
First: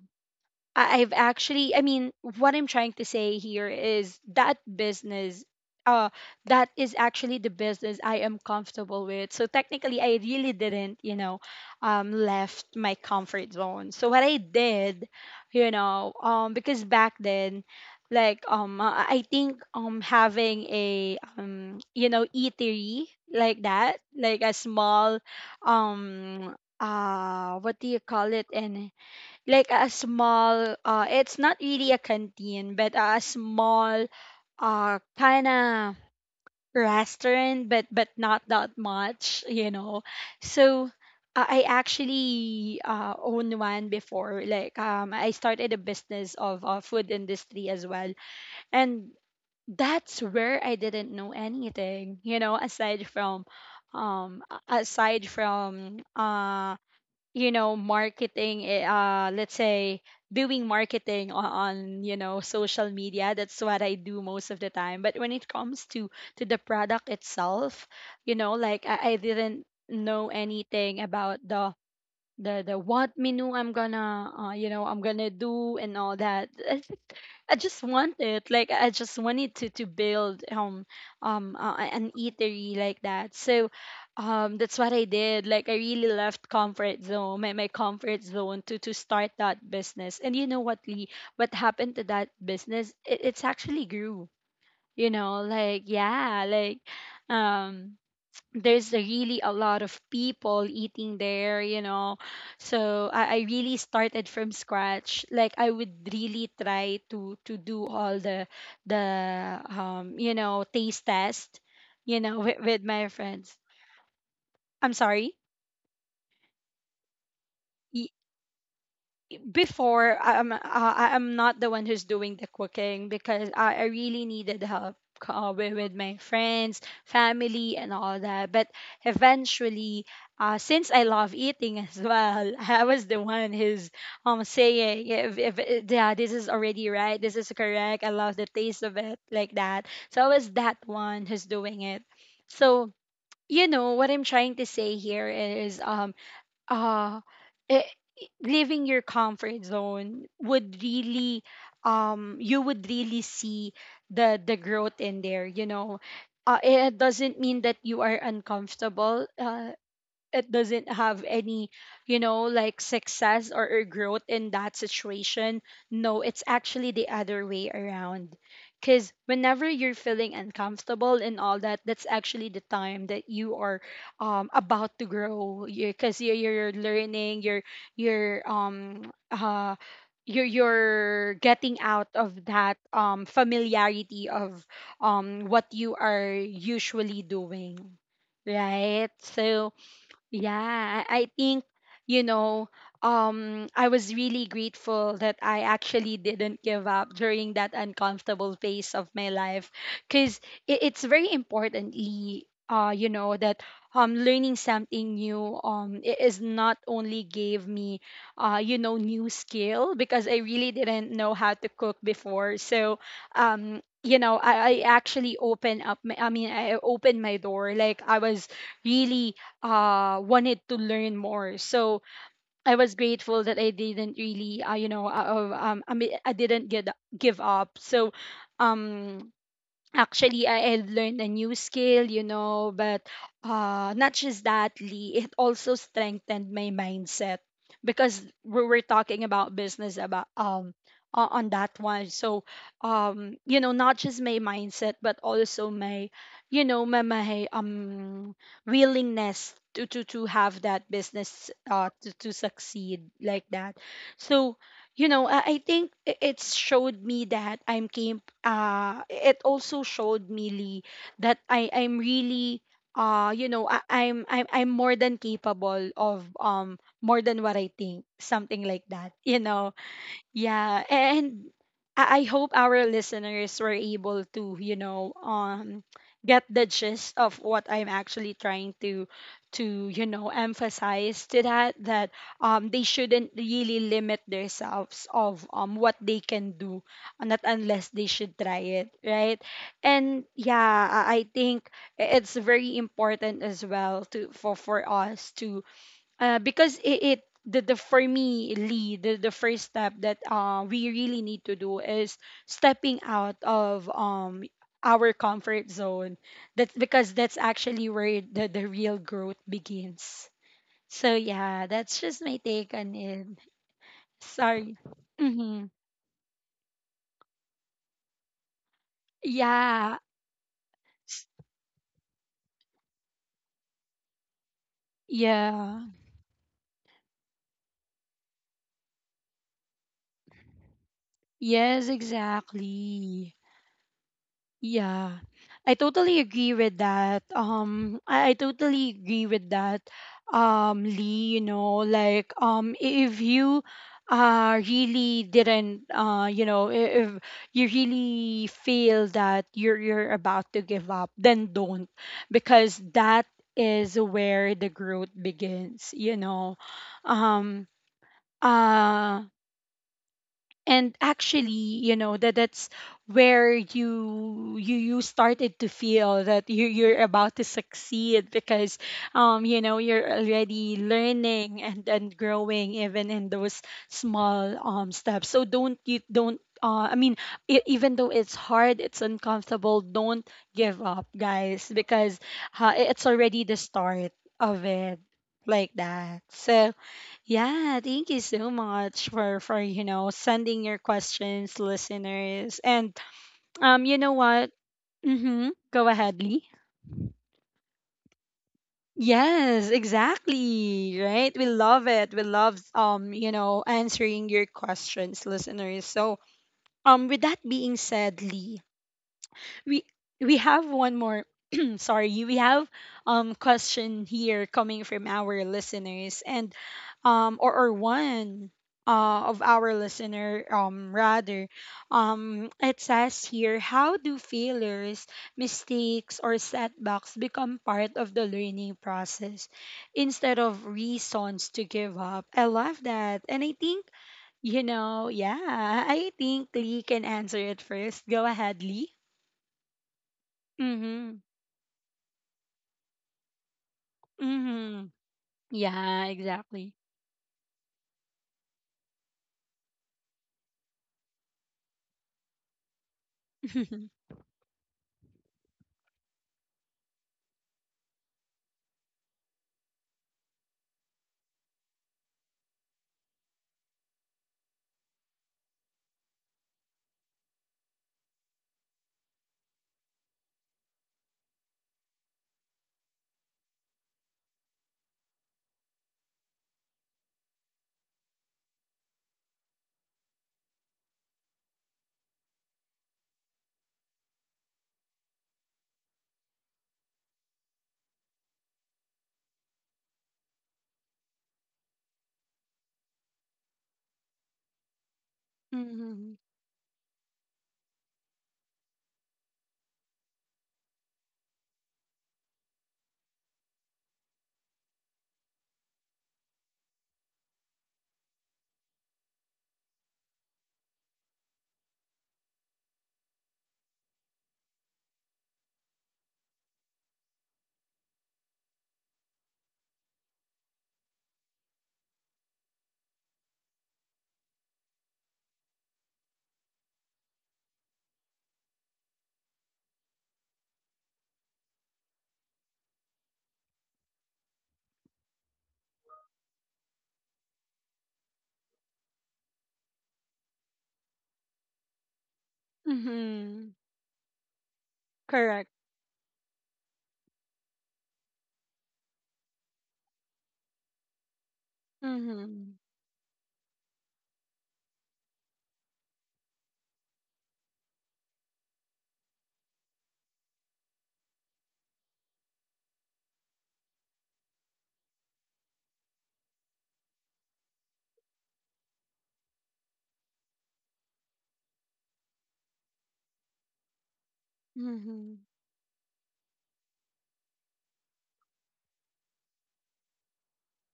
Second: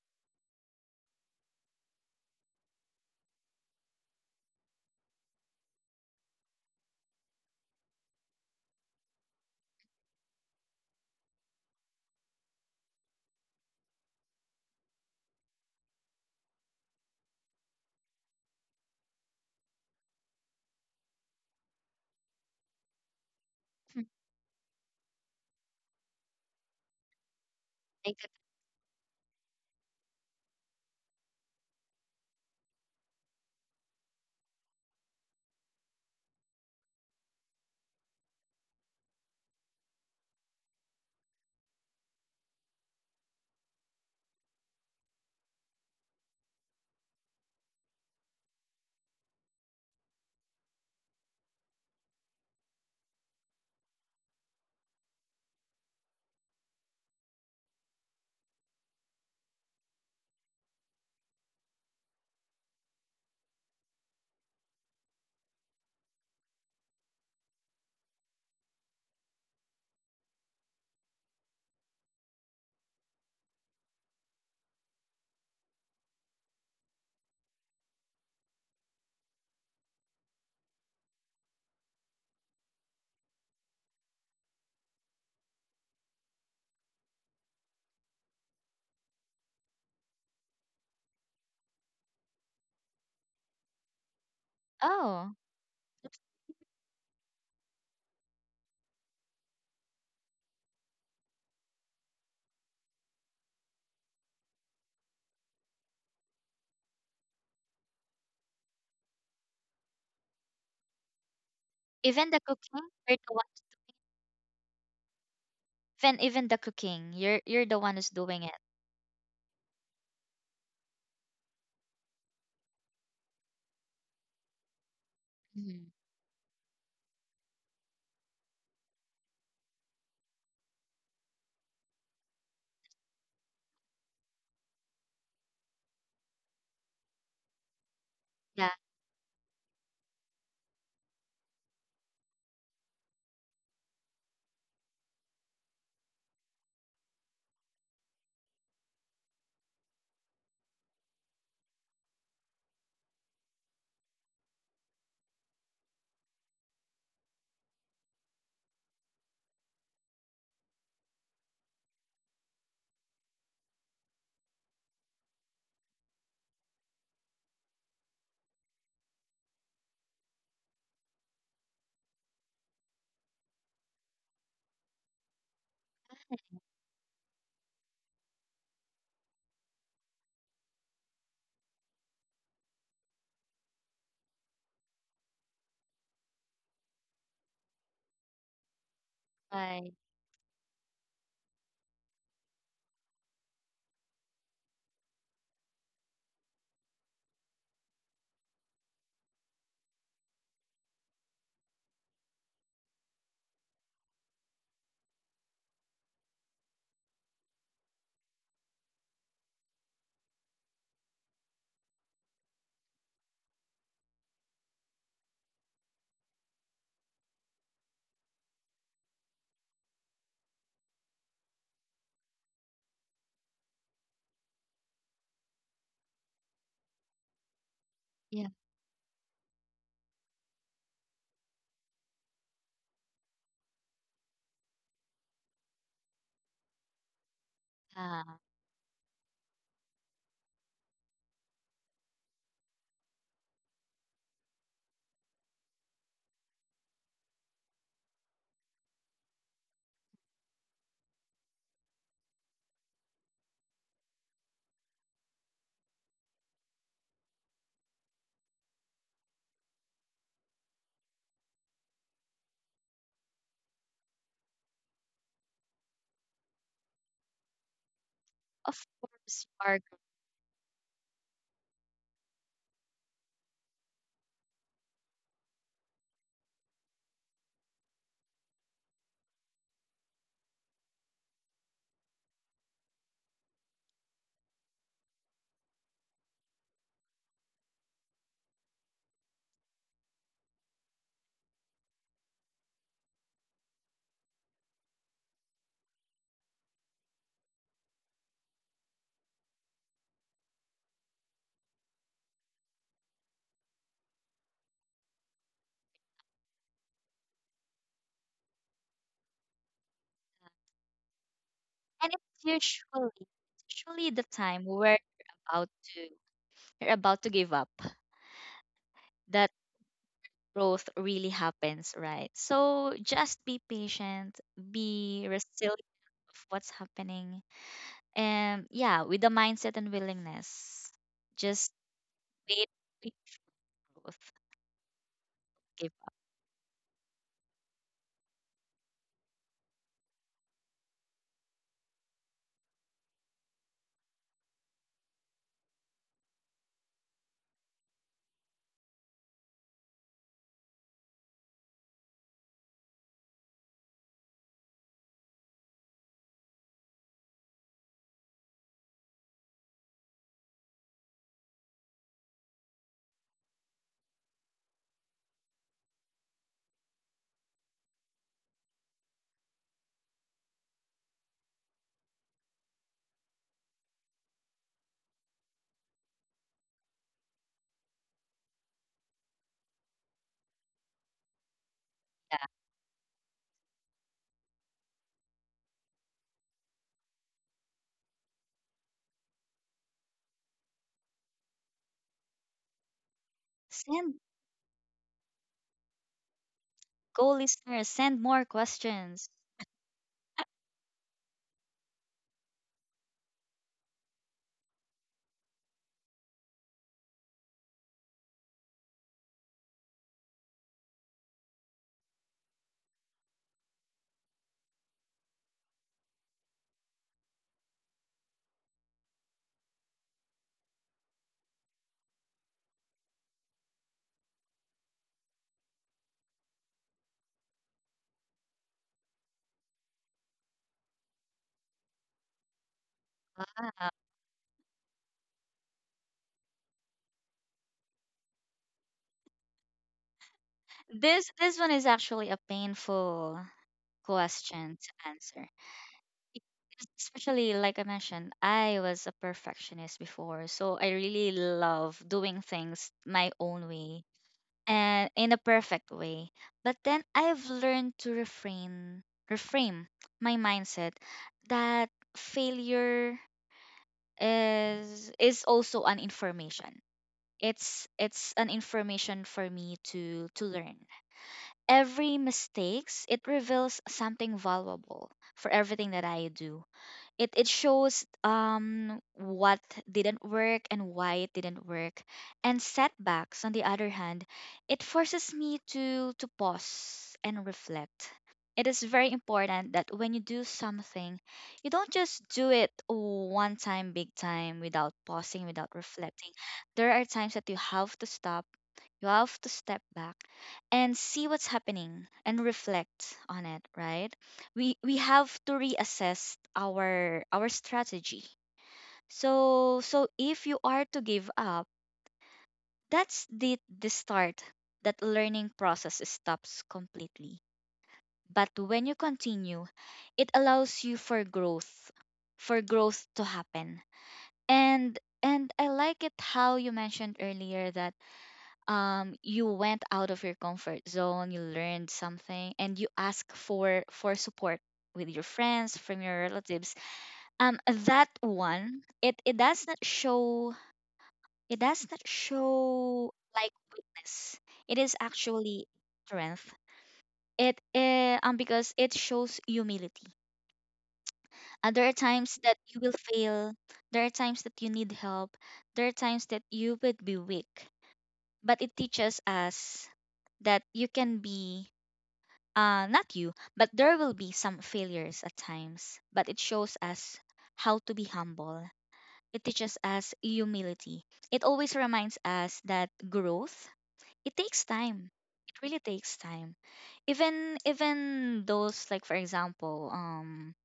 Speaker 1: I've actually, I mean, what I'm trying to say here is that business, uh, that is actually the business I am comfortable with. So technically, I really didn't, you know, left my comfort zone. So what I did, you know, because back then, like, I think, having a, you know, eatery like that,
Speaker 2: Mhm.
Speaker 1: like a small, um, what do you
Speaker 2: Like,
Speaker 1: call it? And like a small it's not really a canteen but a small kind of restaurant, but not that much, you know. So I actually owned one before, like I started a business of, food industry as well. And that's where I didn't know anything, you know, aside from aside from you know, marketing, let's say, doing marketing on, you know, social media. That's what I do most of the time, but when it comes to the product itself, you know, like I didn't know anything about the what menu I'm gonna you know, I'm gonna do and all that. I just want it, like I just wanted to build an eatery like that. So that's what I did. Like I really left comfort zone, my comfort zone, to start that business. And you know what Lee, what happened to that business? It, it's actually grew. You know,
Speaker 2: oh,
Speaker 1: like yeah, like um there's really a lot of people eating there, you know. So I really started from scratch. Like I would really try to do all the you know, taste test, you know, <laughs>
Speaker 2: even the
Speaker 1: with
Speaker 2: cooking,
Speaker 1: my
Speaker 2: you're the
Speaker 1: friends.
Speaker 2: one who's doing
Speaker 1: I'm sorry.
Speaker 2: even even the cooking, you're the one who's doing it.
Speaker 1: Before I'm I'm not the one who's doing the cooking because I really needed help, with
Speaker 2: Mhm.
Speaker 1: my friends, family, and all that. But eventually, since I love eating as well, <laughs> I was the one who's saying, yeah, if, yeah, this is already right, this is correct. I love the taste
Speaker 2: Yeah,
Speaker 1: of it like that. So I was that one who's doing it. So you know what I'm trying to say here is, uh leaving your comfort zone would really... you would really see the growth in there, you know. It doesn't mean that you are uncomfortable. It doesn't have any, you know, like, success or growth in that situation. No, it's actually the other way around, because whenever you're feeling uncomfortable and all that, that's actually the time that you are, about to grow, because 'cause you're learning, you're um uh you're getting out of that familiarity of what you are usually doing, right? So
Speaker 2: right.
Speaker 1: yeah, I think, you know, I was really grateful that I actually didn't give up during that uncomfortable phase of my life, because it's very importantly, that, learning something new, it is not only gave me, new skill, because I really didn't know how to cook before. So You know, I actually opened up. I opened my door. Like, I was really wanted to learn more. So I was grateful that I didn't really, I mean, I didn't get give up. So
Speaker 2: Yeah,
Speaker 1: um actually, I had learned a new skill, you know, but not just that, Lee, it also strengthened my mindset, because we were talking about business, about on that one. So you know, not just my mindset, but also my, you know, my willingness to have that business, to succeed, like that. So you know, I think it showed me that I'm came. It also showed me, Lee, that I'm really, I, I'm more than capable of, more than what I think, something like
Speaker 2: of
Speaker 1: that, you
Speaker 2: course
Speaker 1: know.
Speaker 2: you are. Good.
Speaker 1: Yeah, and I hope our listeners were able to, you know, get the gist of what I'm actually trying to, you know, emphasize, to that, that they shouldn't really limit themselves of what they can do. Not unless they should try it, right? And yeah, I think it's very important as well, to for us to, because it the for me, Lee, the first step that, we really need to do is stepping out of our comfort zone. That's Because that's actually where the real growth begins. So yeah, that's just
Speaker 2: And
Speaker 1: my take on it.
Speaker 2: it's usually the
Speaker 1: Sorry.
Speaker 2: time where you're
Speaker 1: Mm-hmm.
Speaker 2: about to give up. That.
Speaker 1: Yeah.
Speaker 2: Growth
Speaker 1: S-
Speaker 2: really happens, right? So just be patient, be
Speaker 1: yeah.
Speaker 2: resilient of what's happening. And yeah, with the mindset and willingness, just
Speaker 1: Yes,
Speaker 2: wait for
Speaker 1: exactly.
Speaker 2: growth.
Speaker 1: Yeah, I
Speaker 2: Give
Speaker 1: totally agree with that. I totally agree with that. Lee, you know, like, if you, really didn't, if you really feel that you're about to give up, then don't, because that is where the growth begins, you know. um uh and actually, you know, that's where you started to feel that you're about to succeed, because you know, you're already learning, and growing, even in those small, steps. So don't... you don't I mean, even though it's hard, it's uncomfortable, don't give up, guys, because,
Speaker 2: yeah.
Speaker 1: it's already the start of it, like that. So, yeah, thank you so much for you know, sending your questions, listeners. And you know
Speaker 2: Send
Speaker 1: what? Mm-hmm. Go ahead, Lee.
Speaker 2: go listeners, send more questions.
Speaker 1: Yes, exactly. Right? We love it. We love, you know, answering your questions, listeners. So, with that being said, Lee, we have one more... <clears throat> Sorry, we have question here coming from our listeners, and or one, of our listener, rather. It says here, how do failures, mistakes, or setbacks become part of the learning process instead of reasons to give up? I love that, and I think,
Speaker 2: Wow.
Speaker 1: you know, yeah, I think Lee can answer it first. Go ahead, Lee. Mm-hmm.
Speaker 2: This one is actually a painful
Speaker 1: Mm-hmm.
Speaker 2: question to answer.
Speaker 1: Yeah, exactly.
Speaker 2: Especially like I mentioned, I was a perfectionist before, so I really love doing things my own
Speaker 1: <laughs>
Speaker 2: way and in a perfect way. But then I've learned to refrain, reframe my mindset that failure is also an information. It's an information for me to learn. Every mistakes it reveals something valuable for everything that I do, it shows what didn't work and why it didn't work. And setbacks on the other hand, it forces me to pause and reflect. It is very important that when you do something, you don't just do it one time big time without pausing, without
Speaker 1: Mm-hmm.
Speaker 2: reflecting. There are times that you have to stop, you have to step back and see what's happening and reflect on it, right? We have to reassess our strategy. So if you are to give up, that's the start, that learning process stops completely. But when you continue, it allows you for growth, for growth to happen. And I like it how you mentioned earlier that you went out of your comfort zone, you learned something and you ask for support with your friends, from your relatives. um that one, it does not show, it does not show
Speaker 1: Mm-hmm.
Speaker 2: like weakness. It is
Speaker 1: Correct.
Speaker 2: actually strength. It because it shows humility. And there are times
Speaker 1: Mm-hmm.
Speaker 2: that you will fail, there are times that you need help, there are times that you would be weak. But it teaches us that you can be, uh, not you, but there will be some failures at times, but it shows us how to be humble. It teaches us humility. It always reminds us that growth, it takes
Speaker 1: Mm-hmm.
Speaker 2: time. It really takes time. Even those, like for example,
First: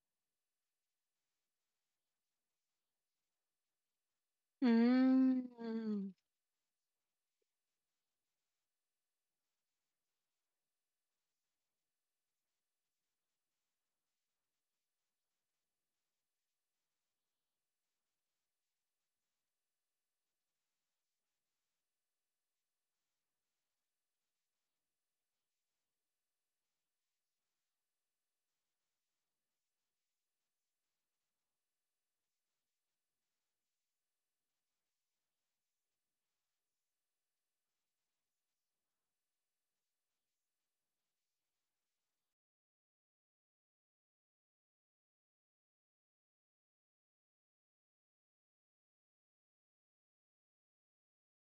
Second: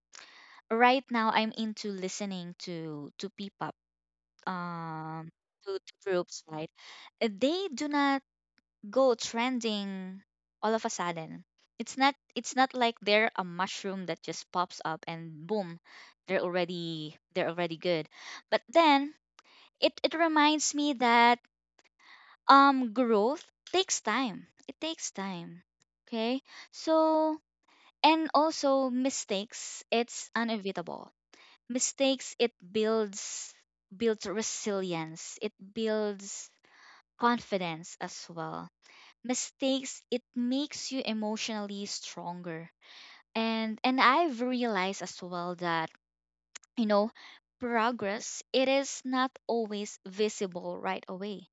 Speaker 2: right now I'm into listening to P-pop, um to
Speaker 1: Mm-hmm.
Speaker 2: groups, right? They do not go trending all of a sudden. It's not, it's not like they're a mushroom that just pops up and boom, they're already, they're already good. But then it reminds me that growth takes time. It takes time. Okay? So, and also mistakes, it's unavoidable. Mistakes, it builds, builds resilience. It builds confidence as well. Mistakes, it makes you emotionally stronger. And I've realized as well that you know progress, it is not always visible right away.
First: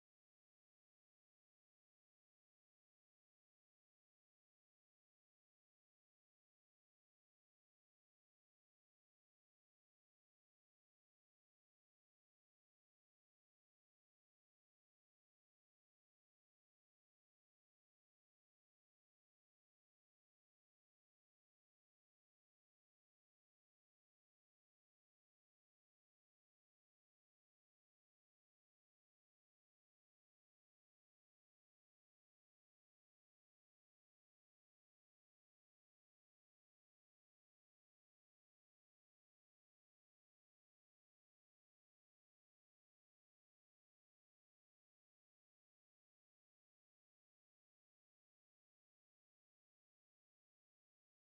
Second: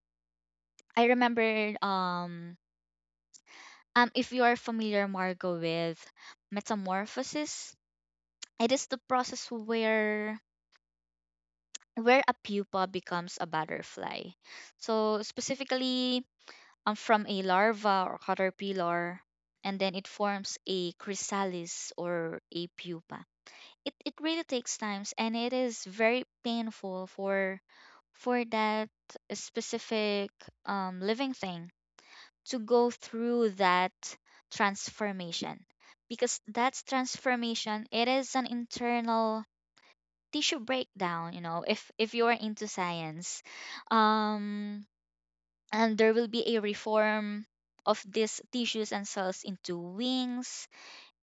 Speaker 2: I remember if you are familiar, Margo, with metamorphosis, it is the process where a pupa becomes a butterfly. So specifically, from a larva or caterpillar, and then it forms a chrysalis or a pupa. It really takes times, and it is very painful for that specific living thing to go through that transformation, because that's transformation, it is an internal tissue breakdown, you know, if you are into science. um and there will be a reform of these tissues and cells into wings,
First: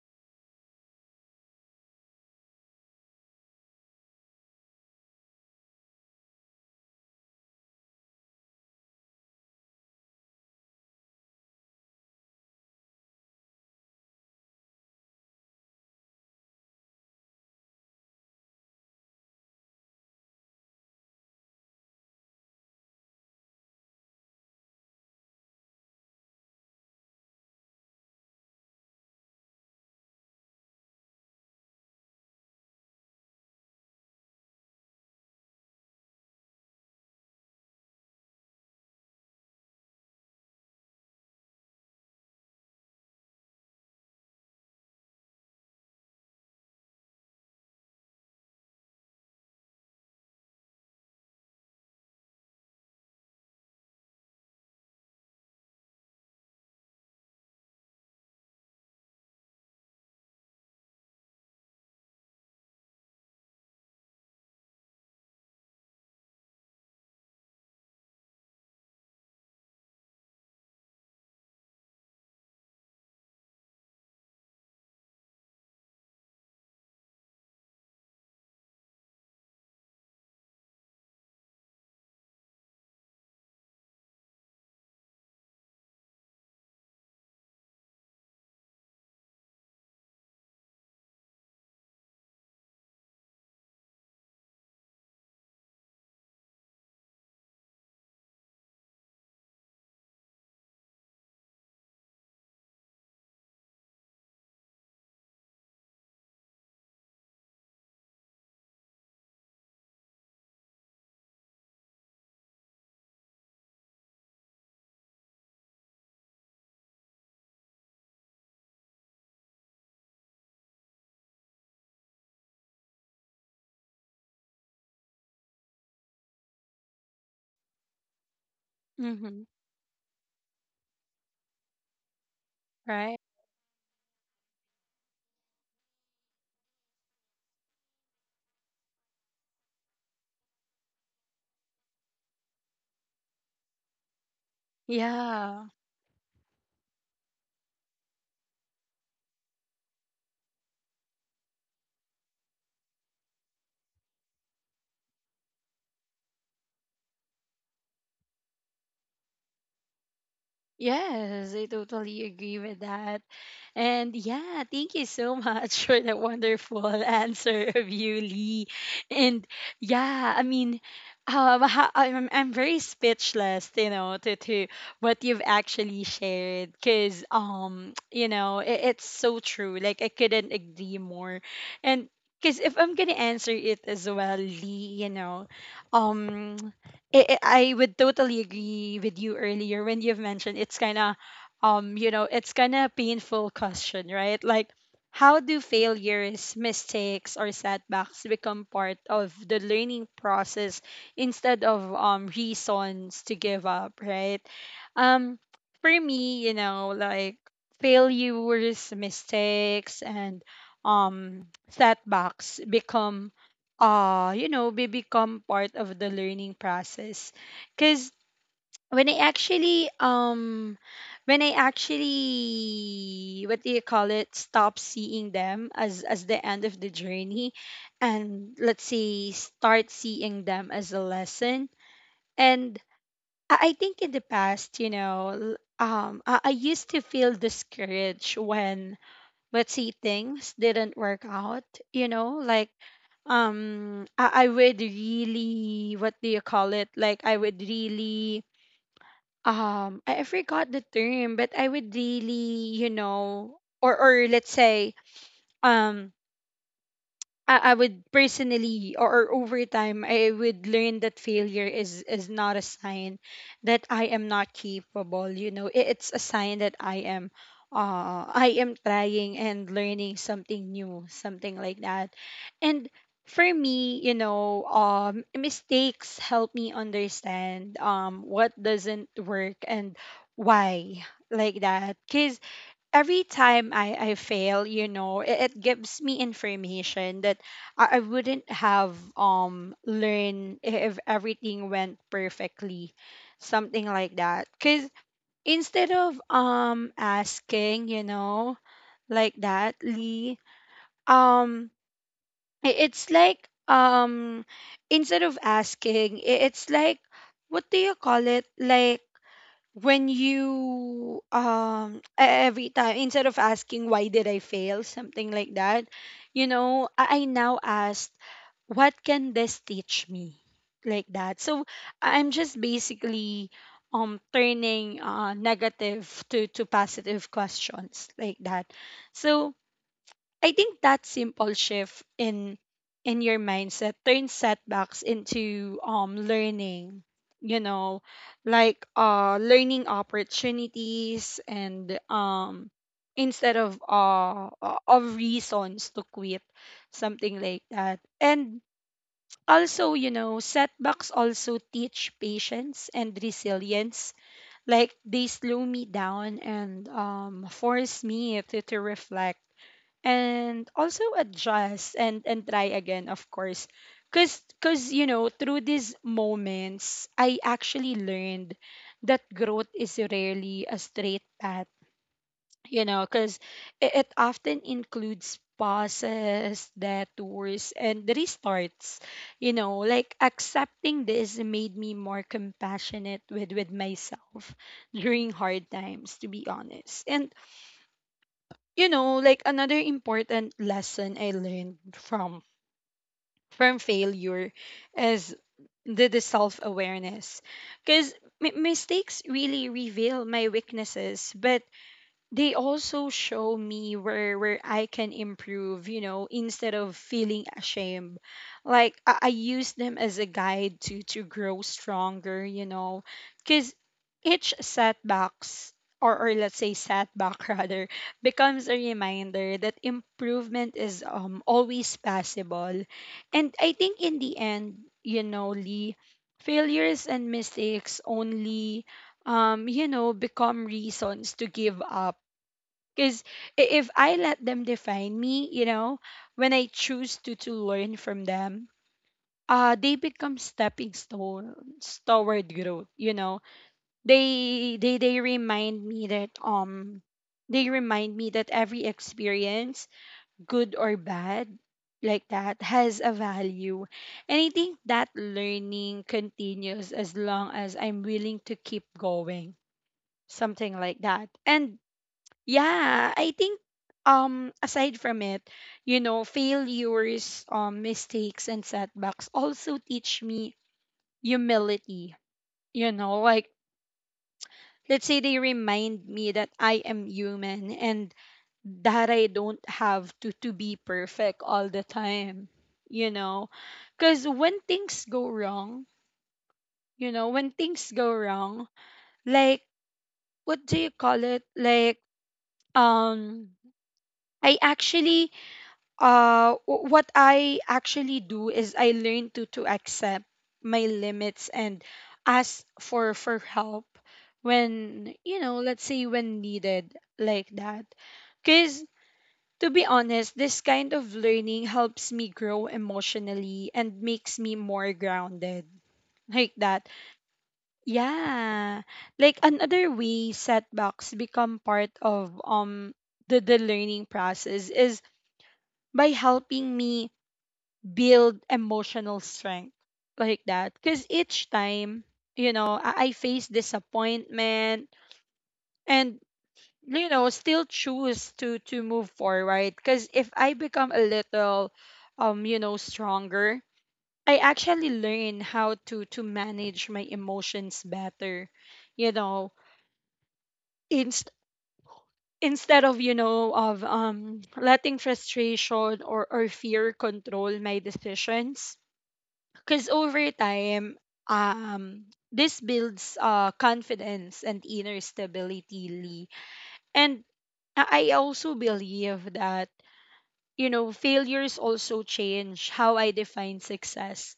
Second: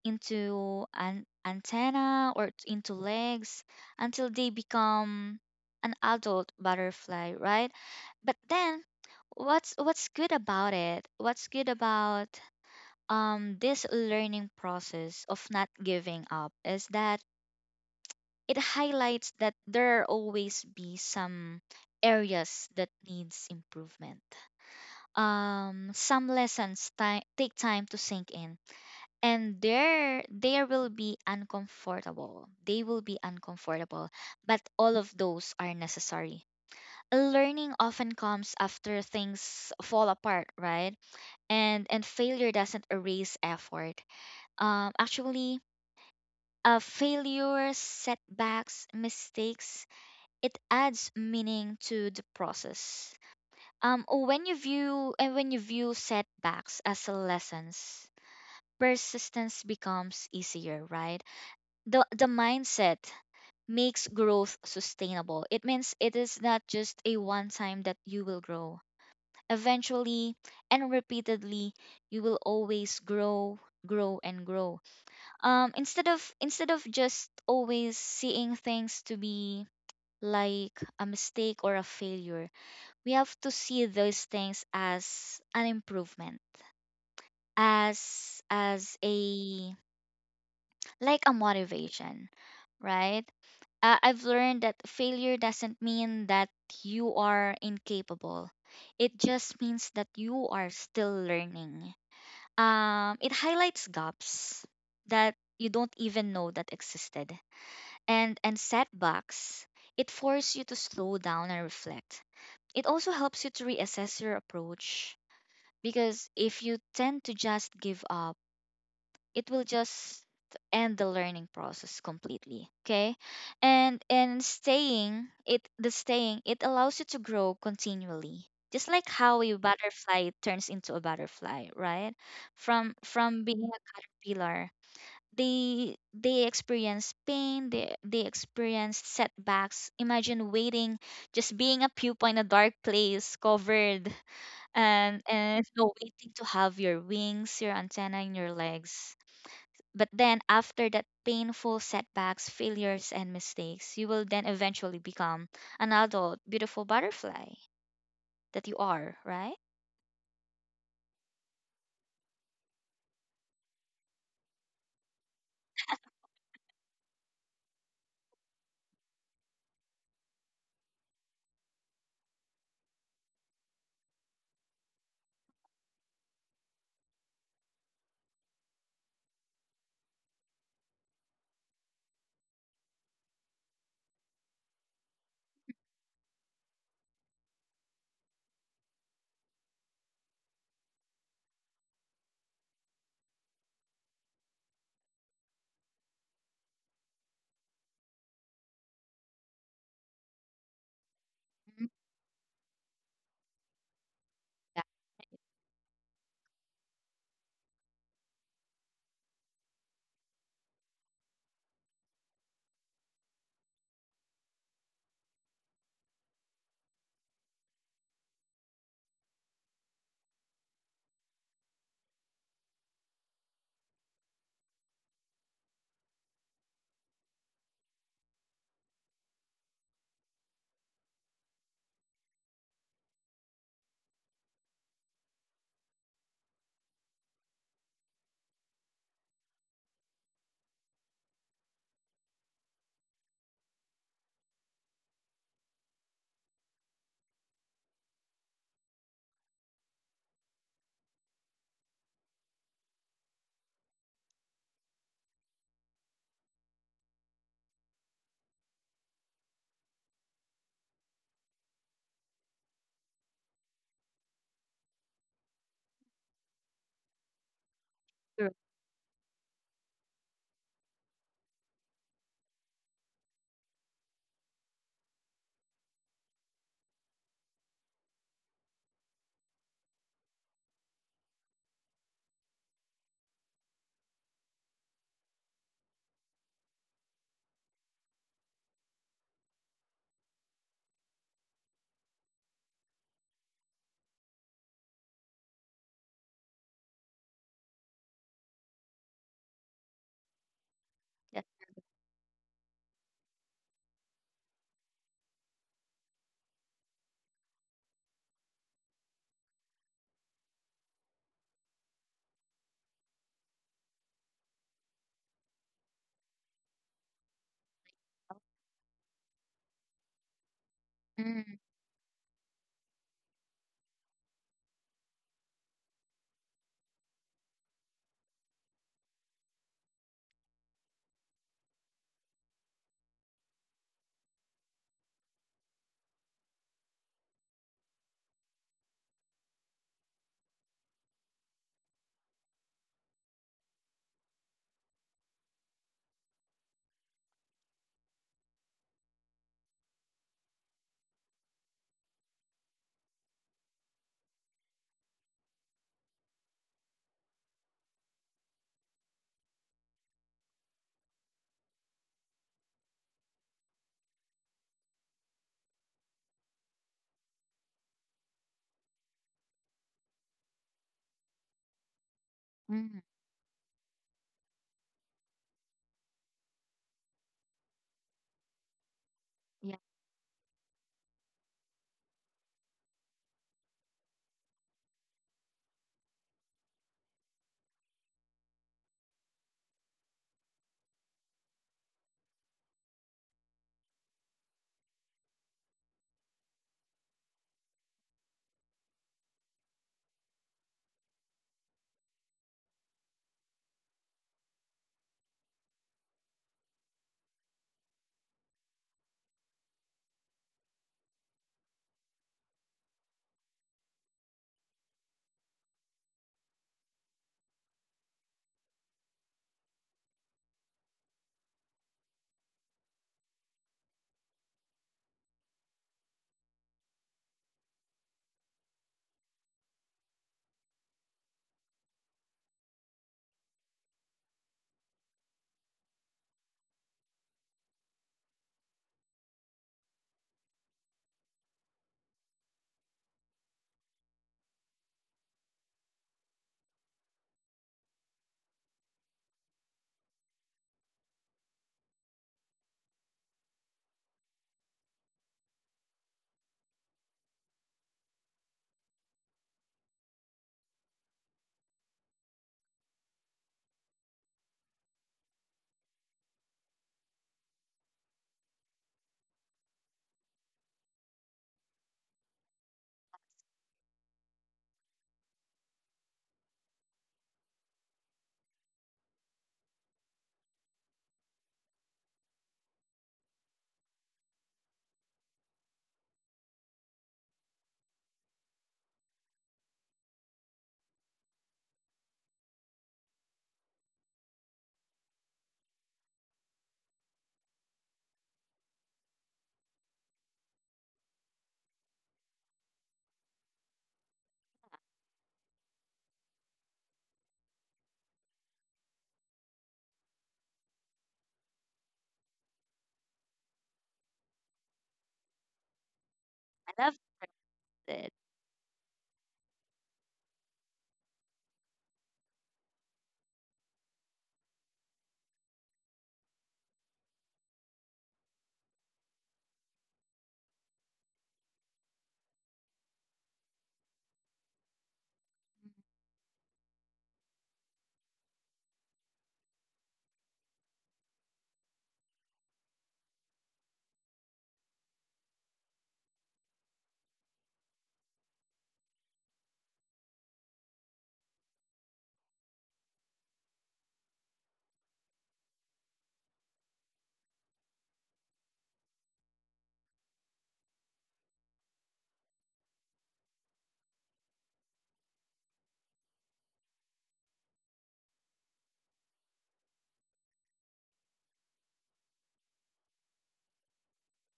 Speaker 2: into an antenna or into legs, until they become an adult butterfly, right? But then, what's good about it, what's good about this learning process of not giving up is that it highlights that there always be some areas that needs improvement. Some lessons take time to sink in, and there will be uncomfortable. They will be uncomfortable, but all of those are necessary. Learning often comes after things fall apart, right? And failure doesn't erase effort. Actually, failures, setbacks, mistakes, it adds meaning to the process. When you view, and when you view setbacks as a lessons, persistence becomes easier, right? The mindset makes growth sustainable. It means it is not just a one time that you will grow. Eventually and repeatedly, you will always grow, grow and grow, instead of, just always seeing things to be like a mistake or a failure, we have to see those things as an improvement, as a, like a motivation, right? I've learned that failure doesn't mean that you are incapable, it just means that you are still learning. It highlights gaps that you don't even know that existed. And setbacks, it forces you to slow down and reflect. It also helps you to reassess your approach, because if you tend to just give up, it will just end the learning process completely. Okay? And staying, it, the staying, it allows you to grow continually. Just like how
Speaker 1: Mm-hmm.
Speaker 2: a butterfly turns into a butterfly, right? From
Speaker 1: Right?
Speaker 2: being a caterpillar, they experienced pain, they experienced setbacks. Imagine waiting, just being a pupa in a dark place covered, and
Speaker 1: Yeah.
Speaker 2: <laughs> so waiting to have your wings, your antenna and your legs. But then after that painful setbacks, failures and mistakes, you will then eventually become an adult beautiful butterfly that you are, right?
Speaker 1: Yes, I totally agree with that. And yeah, thank you so <laughs> much for that wonderful <laughs> answer of you, Lee. And yeah, I mean, I'm very speechless, you know, to, what you've actually shared, because, <tsk> you know, it's so true. Like, I couldn't agree more. And, because if I'm going to answer it as well, Lee, you know, um, I would totally agree with you earlier when you've mentioned it's kind of, you know, it's kind of painful question, right? Like, how do failures, mistakes, or setbacks become part of the learning process instead
Speaker 2: Mhm.
Speaker 1: of reasons to give up, right?
Speaker 2: Yeah,
Speaker 1: Um, for me, you know, like, failures, mistakes, and um setbacks become, you know be become part of the learning process, because when I actually, when I actually, what do you call it, stop seeing them as the end of the journey, and, let's say, start seeing them as a lesson. And I think in the past, you know, I used to feel discouraged when... but see things didn't work out, you know, like, I would really, what do you call it, like, I would really, I forgot the term, but I would really, you know, or let's say, um I would personally, or over time, I would learn that failure is not a sign that I am not capable. You know, it's a sign that I am,
Speaker 2: correct.
Speaker 1: I am trying and learning something new, something like that. And for me, you know, mistakes help me understand what doesn't work, and why, like that. Cause every time I fail, you know, it gives me information that I wouldn't have learned if everything went perfectly, something like that. Cause instead of asking, you know, like that, Lee,
Speaker 2: Yeah.
Speaker 1: um, it's like instead of asking, it's like, what do you call it? Like, when you every time, instead of asking why did I fail, something like that, you know, I now ask, what can this teach me, like that.
Speaker 2: Mm,
Speaker 1: So I'm just basically turning, negative to positive questions, like that. So I think that simple shift in your mindset turns setbacks into learning, you know, like, learning opportunities, and instead of reasons to quit, something like that. And also, you know, setbacks also teach patience and resilience. Like, they slow me down, and force me to, reflect, and also adjust, and try again, of course, because, you know, through these moments, I actually learned that growth is rarely a straight path, you
Speaker 2: mm,
Speaker 1: know, because it often includes pauses, detours, and restarts, you
Speaker 2: yeah.
Speaker 1: know. Like, accepting this made me more compassionate with myself during hard times, to be honest. And, you know, like, another important lesson I learned from failure is the self awareness, because mistakes really reveal my weaknesses, but they also show me where I can improve, you know, instead of feeling ashamed. Like, I use them as a guide to grow stronger, you know, because each setbacks, or let's say setback <laughs> rather, becomes a reminder that improvement is always possible. And I think in the end, you know, Lee, failures and mistakes only become reasons to give up, because if I let them define me, you know. When I choose to, learn from them, they become stepping stones toward growth. You know, they remind me that, they remind me that every experience, good or bad, like that, has a value, and I think that learning continues as long as I'm willing to keep going, something like that. And yeah, I think aside from it, you know, failures, mistakes, and setbacks also teach me humility. You know, like, let's say, they remind me that I am human, and that I don't have to be perfect all the time, you know. Cuz when things go wrong, you know, when things go wrong, like, what do you call it? Like um I actually, what I actually do is, I learn to accept my limits, and ask for help when, you know, let's say, when needed, like that. Because, to be honest, this kind of learning helps me grow emotionally, and makes me more grounded, like
Speaker 2: I
Speaker 1: that.
Speaker 2: love it.
Speaker 1: Yeah, like another way setbacks become part of the learning process is by helping me build emotional strength, like that. Because each time, you know, I face disappointment, and, you know, still choose to move forward. Because if I become a little, you know, stronger, I actually learn how to manage my emotions better. You know, inst- instead of, you know, of letting frustration or fear control my decisions, because over time, um this builds, confidence and inner stability, Lee. And I also believe that you know failures also change how I define success.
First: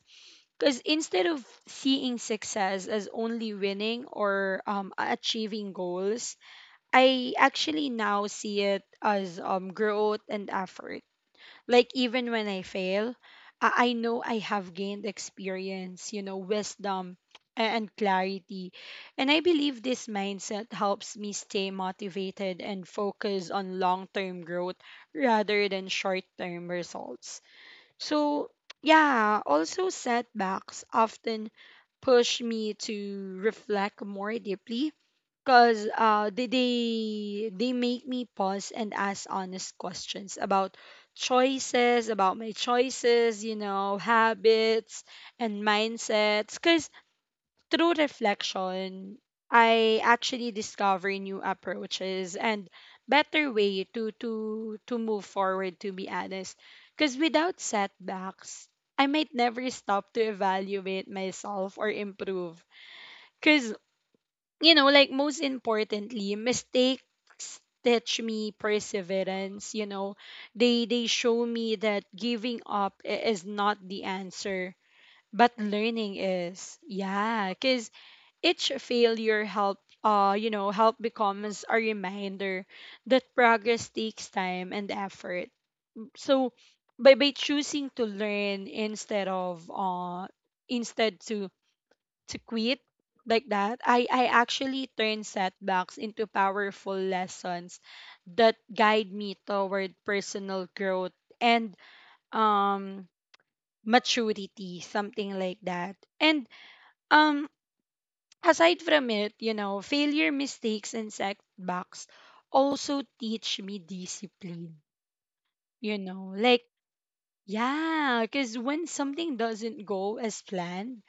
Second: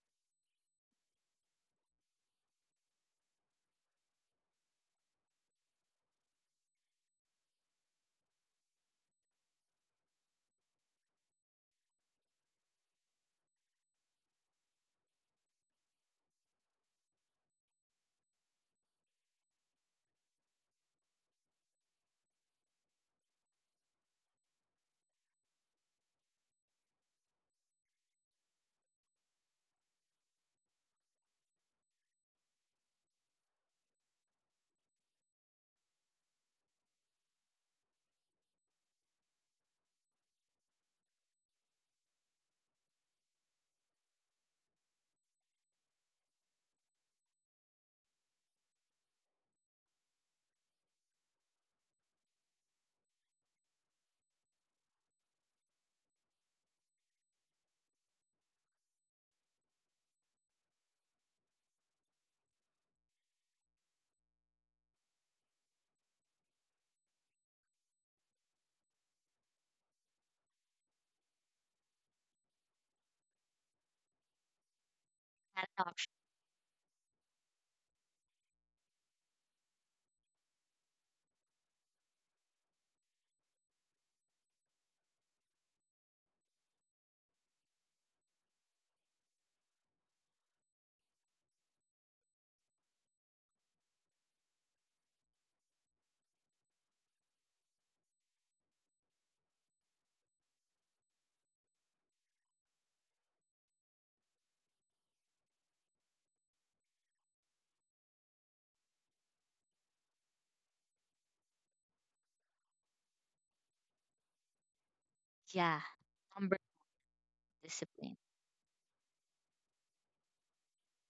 Speaker 1: Because instead of seeing success as only winning or achieving goals, I actually now see it as growth and effort. Like even when I fail, I know I have gained experience, you know, wisdom and clarity. And I believe this mindset helps me stay motivated and focus on long-term growth rather than short-term results. So yeah, also setbacks often push me to reflect more deeply. Cause they make me pause and ask honest questions about about my choices, you know, habits and mindsets. Cause through reflection, I actually discover new approaches and better way to move forward. To be honest, cause without setbacks, I might never stop to evaluate myself or improve. Cause you know, like most importantly, mistakes teach me perseverance, you know. They show me that giving up is not the answer, but
Speaker 2: An option.
Speaker 1: learning is. Yeah, cuz each failure help you know, help becomes a reminder that progress takes time and effort. So by choosing to learn instead of instead to quit like that, I actually turn setbacks into powerful lessons that guide me toward personal growth and um maturity, something like that. And um aside from it, you know, failure, mistakes and setbacks also teach me discipline.
Speaker 2: Yeah.
Speaker 1: You know, like
Speaker 2: Discipline.
Speaker 1: yeah, because when something doesn't go as planned,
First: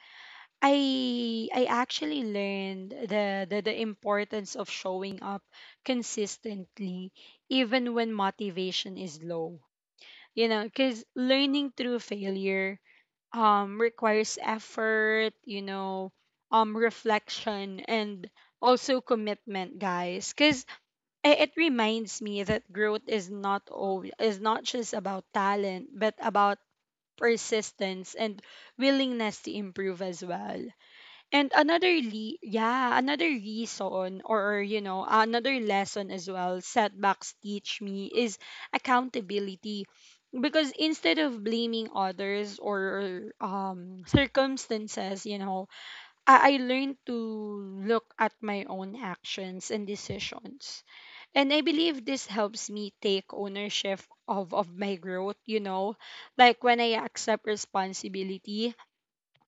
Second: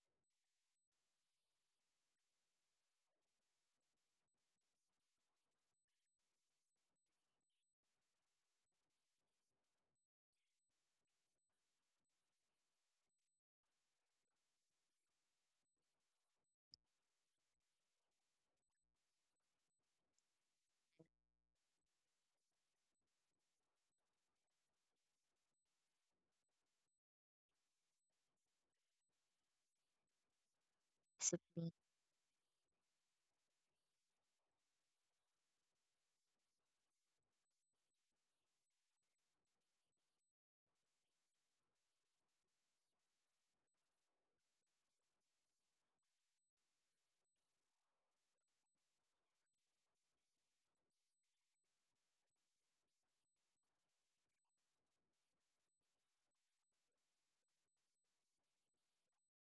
Speaker 1: I actually learned the importance of showing up consistently even when motivation is low. You know, cuz learning through failure requires effort, you know, reflection and also commitment, guys. Cuz it reminds me that growth is not all, is not just about talent, but about persistence and willingness to improve as well. And
Speaker 2: Discipline.
Speaker 1: another reason or you know, another lesson as well setbacks teach me is accountability. Because instead of blaming others or circumstances, you know, I learned to look at my own actions and decisions. And I believe this helps me take ownership of my growth, you know, like when I accept responsibility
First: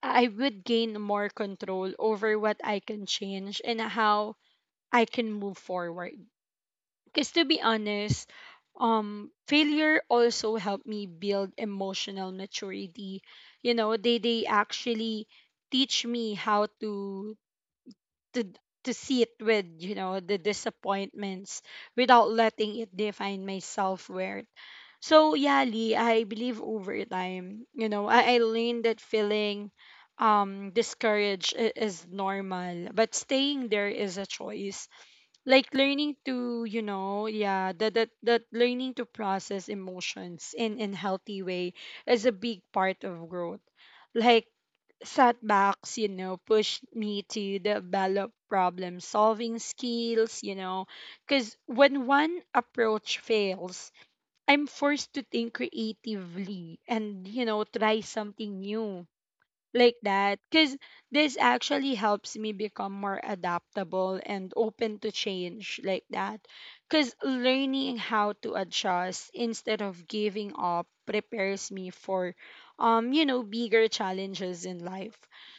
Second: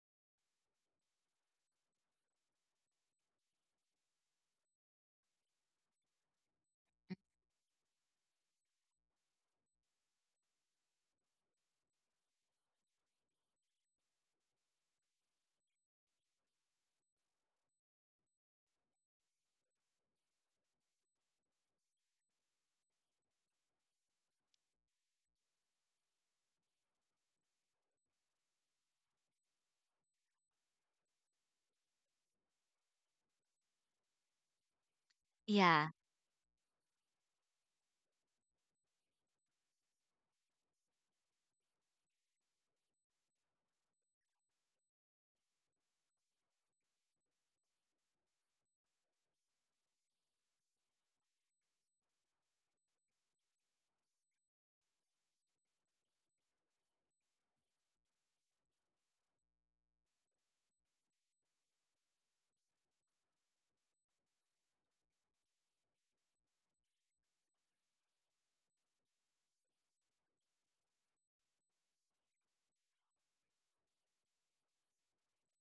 Speaker 1: I would gain more control over what I can change and how I can move forward. Because to be honest, failure also helped me build emotional maturity. You know, they actually teach me how to to see it with you know the disappointments without letting it define my self-worth. So yeah Lee, I believe over time you know I learned that feeling discouraged is normal but staying there is a choice. Like
Speaker 2: Yeah,
Speaker 1: learning to you know yeah that learning to process emotions in healthy way is a big part of growth. Like setbacks, you know, pushed me to develop problem solving skills, you know, because when one approach fails, I'm forced to think creatively and, you know, try something new like that. Because this actually helps me become more adaptable and open to change like that, because learning how to adjust instead of giving up prepares me for you know bigger challenges in life.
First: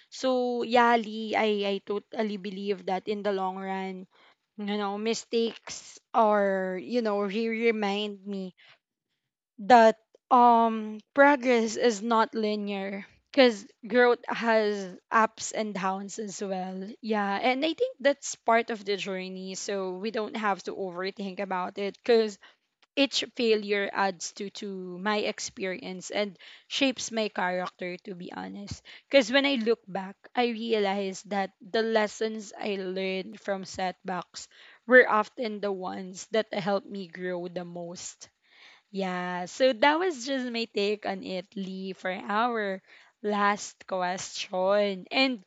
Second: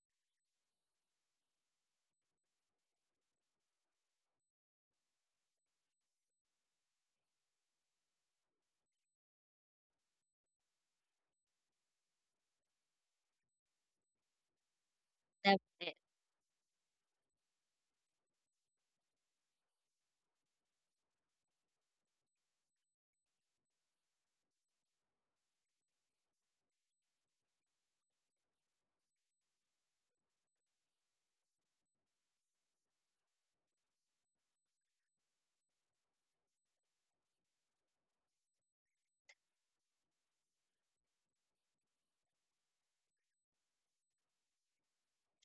Speaker 1: So yeah Lee, I totally believe that in the long run you know mistakes or you know remind me that progress is not linear because growth has ups and
Speaker 2: definitely.
Speaker 1: downs as well. Yeah, and I think that's part of the journey, so we don't have to overthink about it. Because each failure adds to my experience and shapes my character, to be honest. Because when I look back, I realize that the lessons I learned from setbacks were often the ones that helped me grow the most. Yeah, so that was just my take on it, Lee. For our last question. And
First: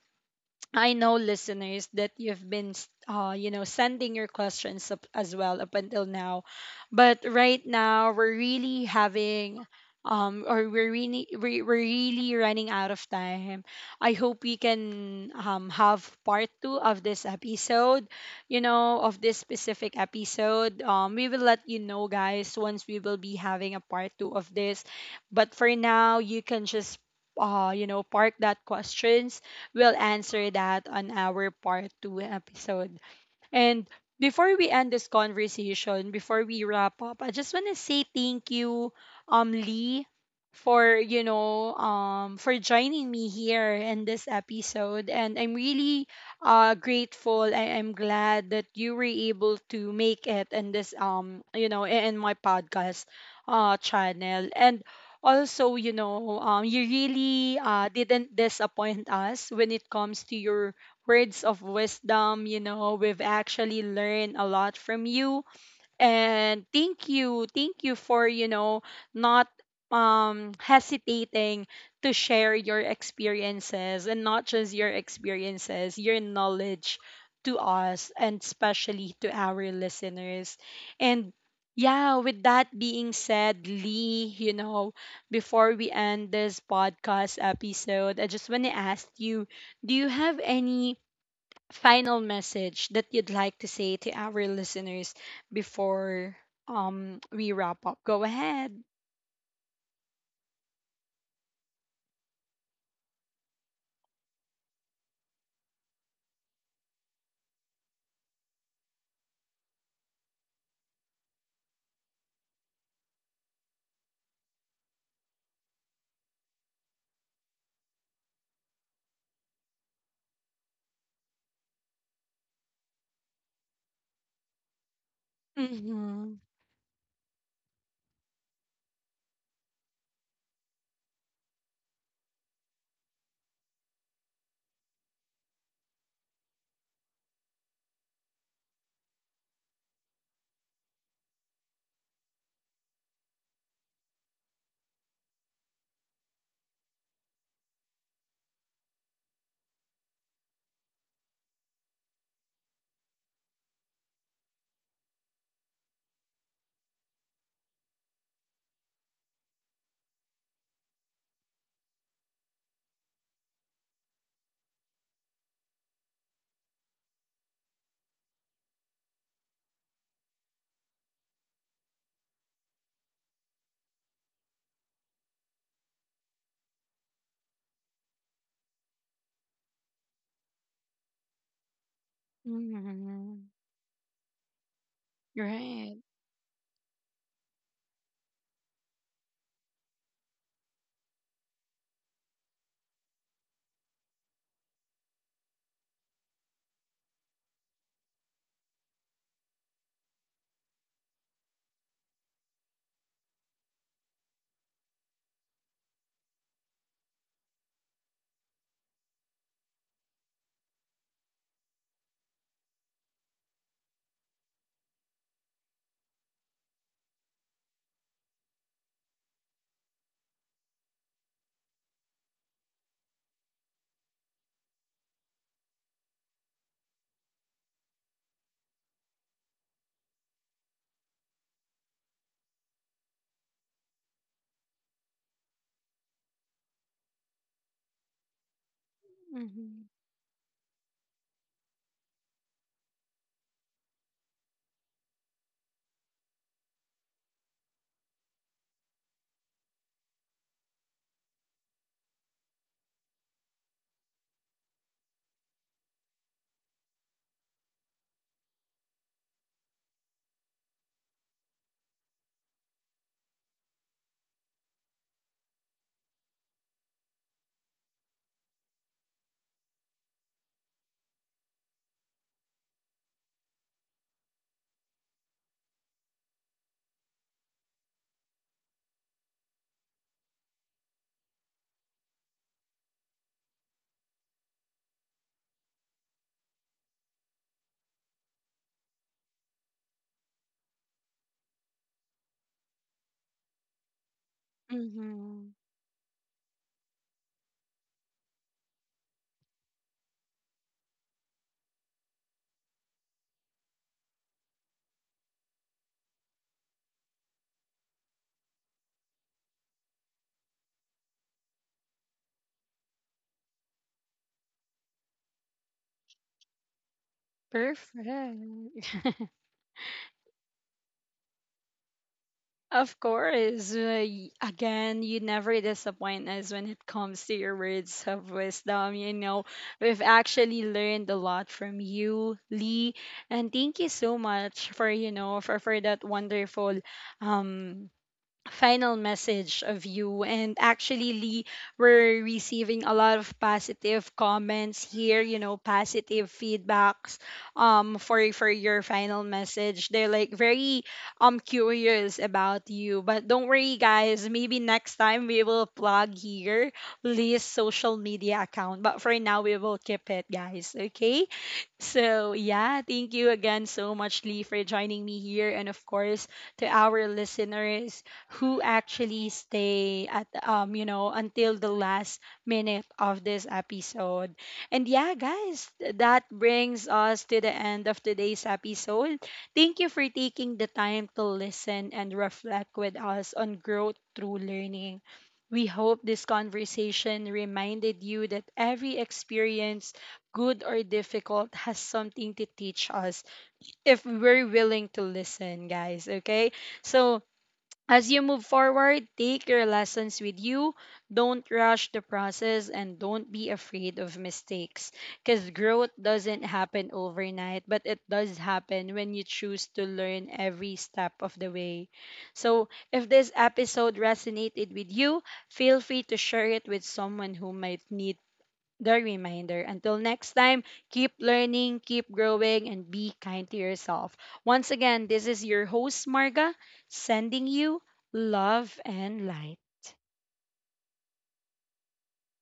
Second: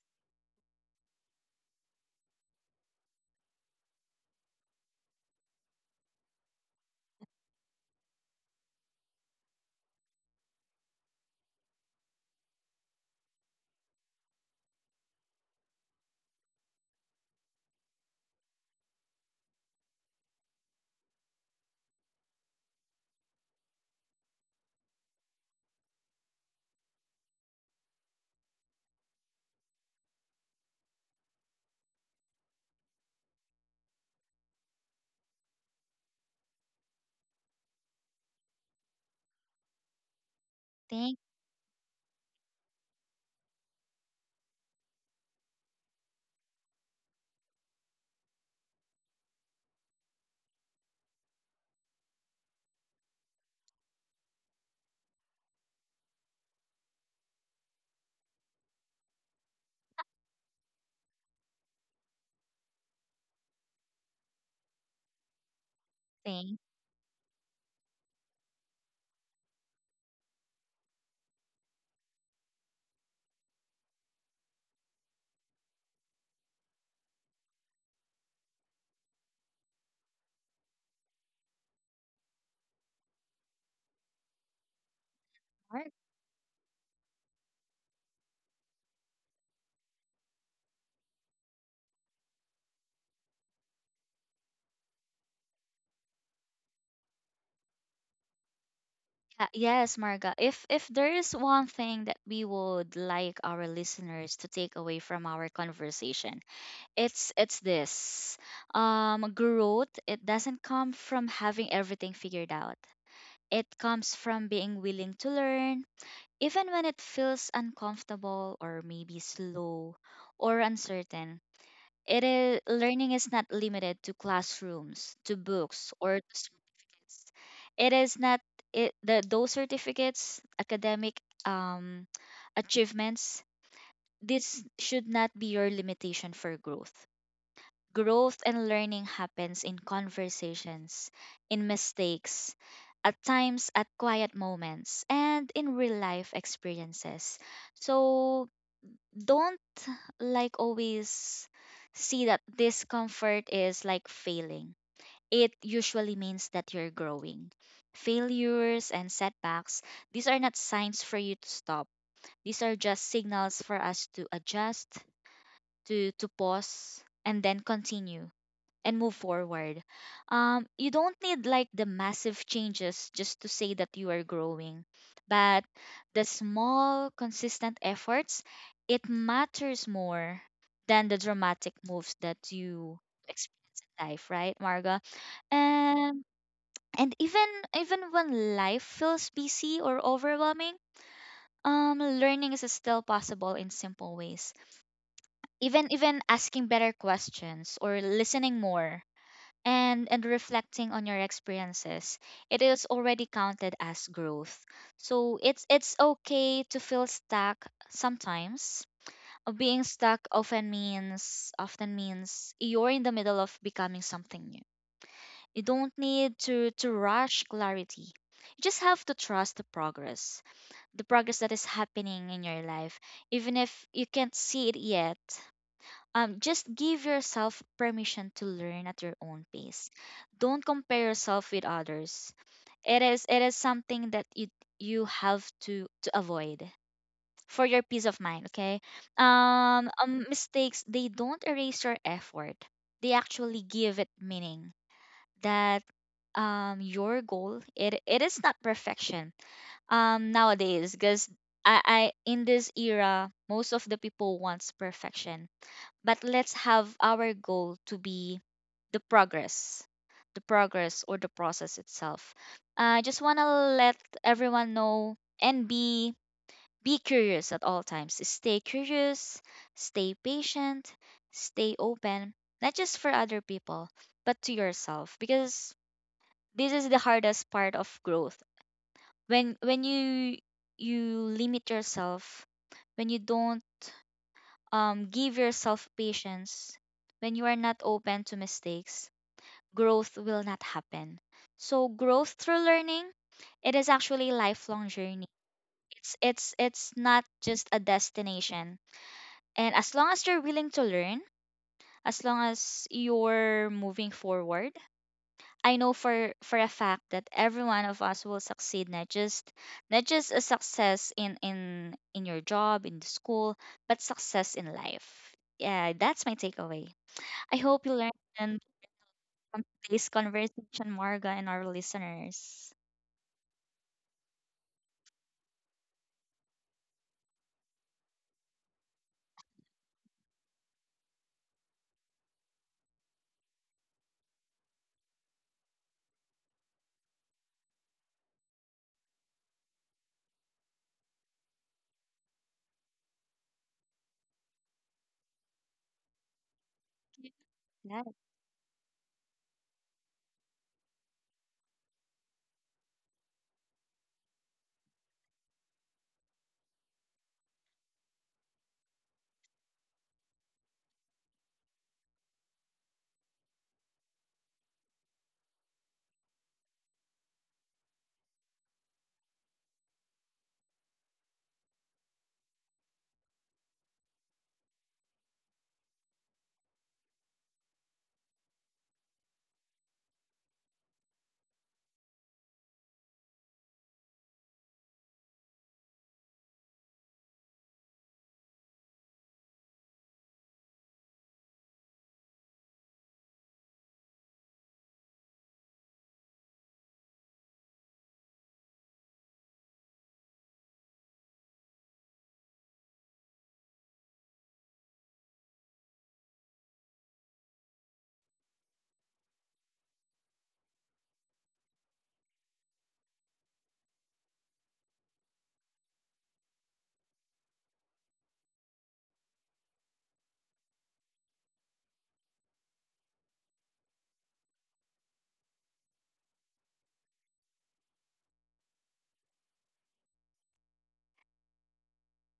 Speaker 1: I know listeners that you've been you know sending your questions up as well up until now. But right now we're really having or we're really we're really running out of time. I hope we can have part 2 of this episode, you know, of this specific episode. We will let you know guys once we will be having a part 2 of this. But for now, you can just you know park that question. We'll answer that on our part two episode. And before we end this conversation, before we wrap up, I just want to say thank you, Lee, for
Speaker 2: Thank,
Speaker 1: you know, for joining me here in this episode. And I'm really grateful. I'm glad that you were able to make it in this you know, in my podcast channel. And also, you know, you really didn't disappoint us when it comes to your words of wisdom. You know, we've actually learned a lot from you.
Speaker 2: thank
Speaker 1: And thank you. Thank you for, you know, not hesitating to share your experiences and not just your experiences, your knowledge to us and especially to our listeners. And yeah, with that being said, Lee, you know, before
Speaker 2: Marga.
Speaker 1: we end this podcast episode, I just want to ask you, do you have any final message that you'd like to say to our listeners before we wrap up? Go ahead.
Speaker 2: Yes, Marga. If there is one thing that we would like our listeners to take away from our conversation, it's this. Growth, it doesn't come from having everything figured out. It comes from being willing to learn, even when it feels uncomfortable, or maybe slow or uncertain. It is, learning is not limited to classrooms, to books, or
Speaker 1: Mm-hmm.
Speaker 2: to students. It is not, it, the those certificates, academic um, achievements. This should not be your limitation for growth. Growth and learning happens in conversations, in mistakes, at times at quiet moments, and in real life experiences. So don't like always see that discomfort is like failing. It usually means that you're growing. Failures and setbacks, these are not signs for you to stop. These are just signals for us to adjust, to pause and then continue and move forward. You don't need like the massive changes just to say that you are growing, but the small, consistent efforts, it matters more than the dramatic moves that you
Speaker 1: Mm-hmm.
Speaker 2: experience in life, right, Marga?
Speaker 1: Right.
Speaker 2: And, even, when life feels busy or overwhelming, learning is still possible in simple ways. Even asking better questions or listening more, and reflecting on your experiences, it is already counted as growth. So it's okay to feel stuck sometimes. Being stuck often means, often means you're in the middle of becoming something new. You don't need to rush clarity, you just have to trust the progress, the progress that is happening in your life, even if you can't see it yet. Just give yourself permission to learn at your own pace. Don't compare yourself with others. It is, it is something that you have to avoid for your peace of mind. Okay.
Speaker 1: Mm-hmm.
Speaker 2: Mistakes, they don't erase your effort. They actually give it meaning. That, your goal, it is not perfection. Nowadays, because I, I in this era most of the people wants perfection, but let's have our goal to be the progress, the progress or the process itself. I just want to let everyone know, and be curious at all times. Stay curious, stay patient, stay open, not just for other people, but to yourself, because this is the hardest part of growth. When, you, you limit yourself, when you don't give yourself patience, when you are not open to mistakes, growth will not happen. So growth through learning, it is actually a lifelong journey.
Speaker 1: Mm-hmm.
Speaker 2: It's not just a destination. And as long as you're willing to learn, as long as you're moving forward, I know for a fact that every one of us will succeed, not just, not just a success in, in your job, in the school, but success in life. Yeah, that's my takeaway. I hope you learned something
Speaker 1: Perfect. <laughs>
Speaker 2: from today's conversation, Marga, and our listeners.
Speaker 1: Of course. Again, you never disappoint us when it comes to your words of wisdom. You know, we've actually learned a lot from you, Lee. And thank you so much for, you know, for that wonderful um final message of you. And actually, Lee, we're receiving a lot of positive comments here, you know, positive feedbacks
Speaker 2: Yeah.
Speaker 1: for your final message. They're like very curious about you. But don't worry guys, maybe next time we will plug here Lee's social media account. But for now we will keep it, guys. Okay? So, yeah, thank you again so much, Lee, for joining me here. And of course, to our listeners who actually stay at, you know, until the last minute of this episode. And yeah, guys, that brings us to the end of today's episode. Thank you for taking the time to listen and reflect with us on growth through learning. We hope this conversation reminded you that every experience, good or difficult, has something to teach us if we're willing to listen, guys. Okay? So, as you move forward, take your lessons with you. Don't rush the process and don't be afraid of mistakes, because growth doesn't happen overnight, but it does happen when you choose to learn every step of the way. So, if this episode resonated with you, feel free to share it with someone who might need the reminder. Until next time, keep learning, keep growing, and be kind to yourself. Once again, this is your host, Marga, sending you love and light.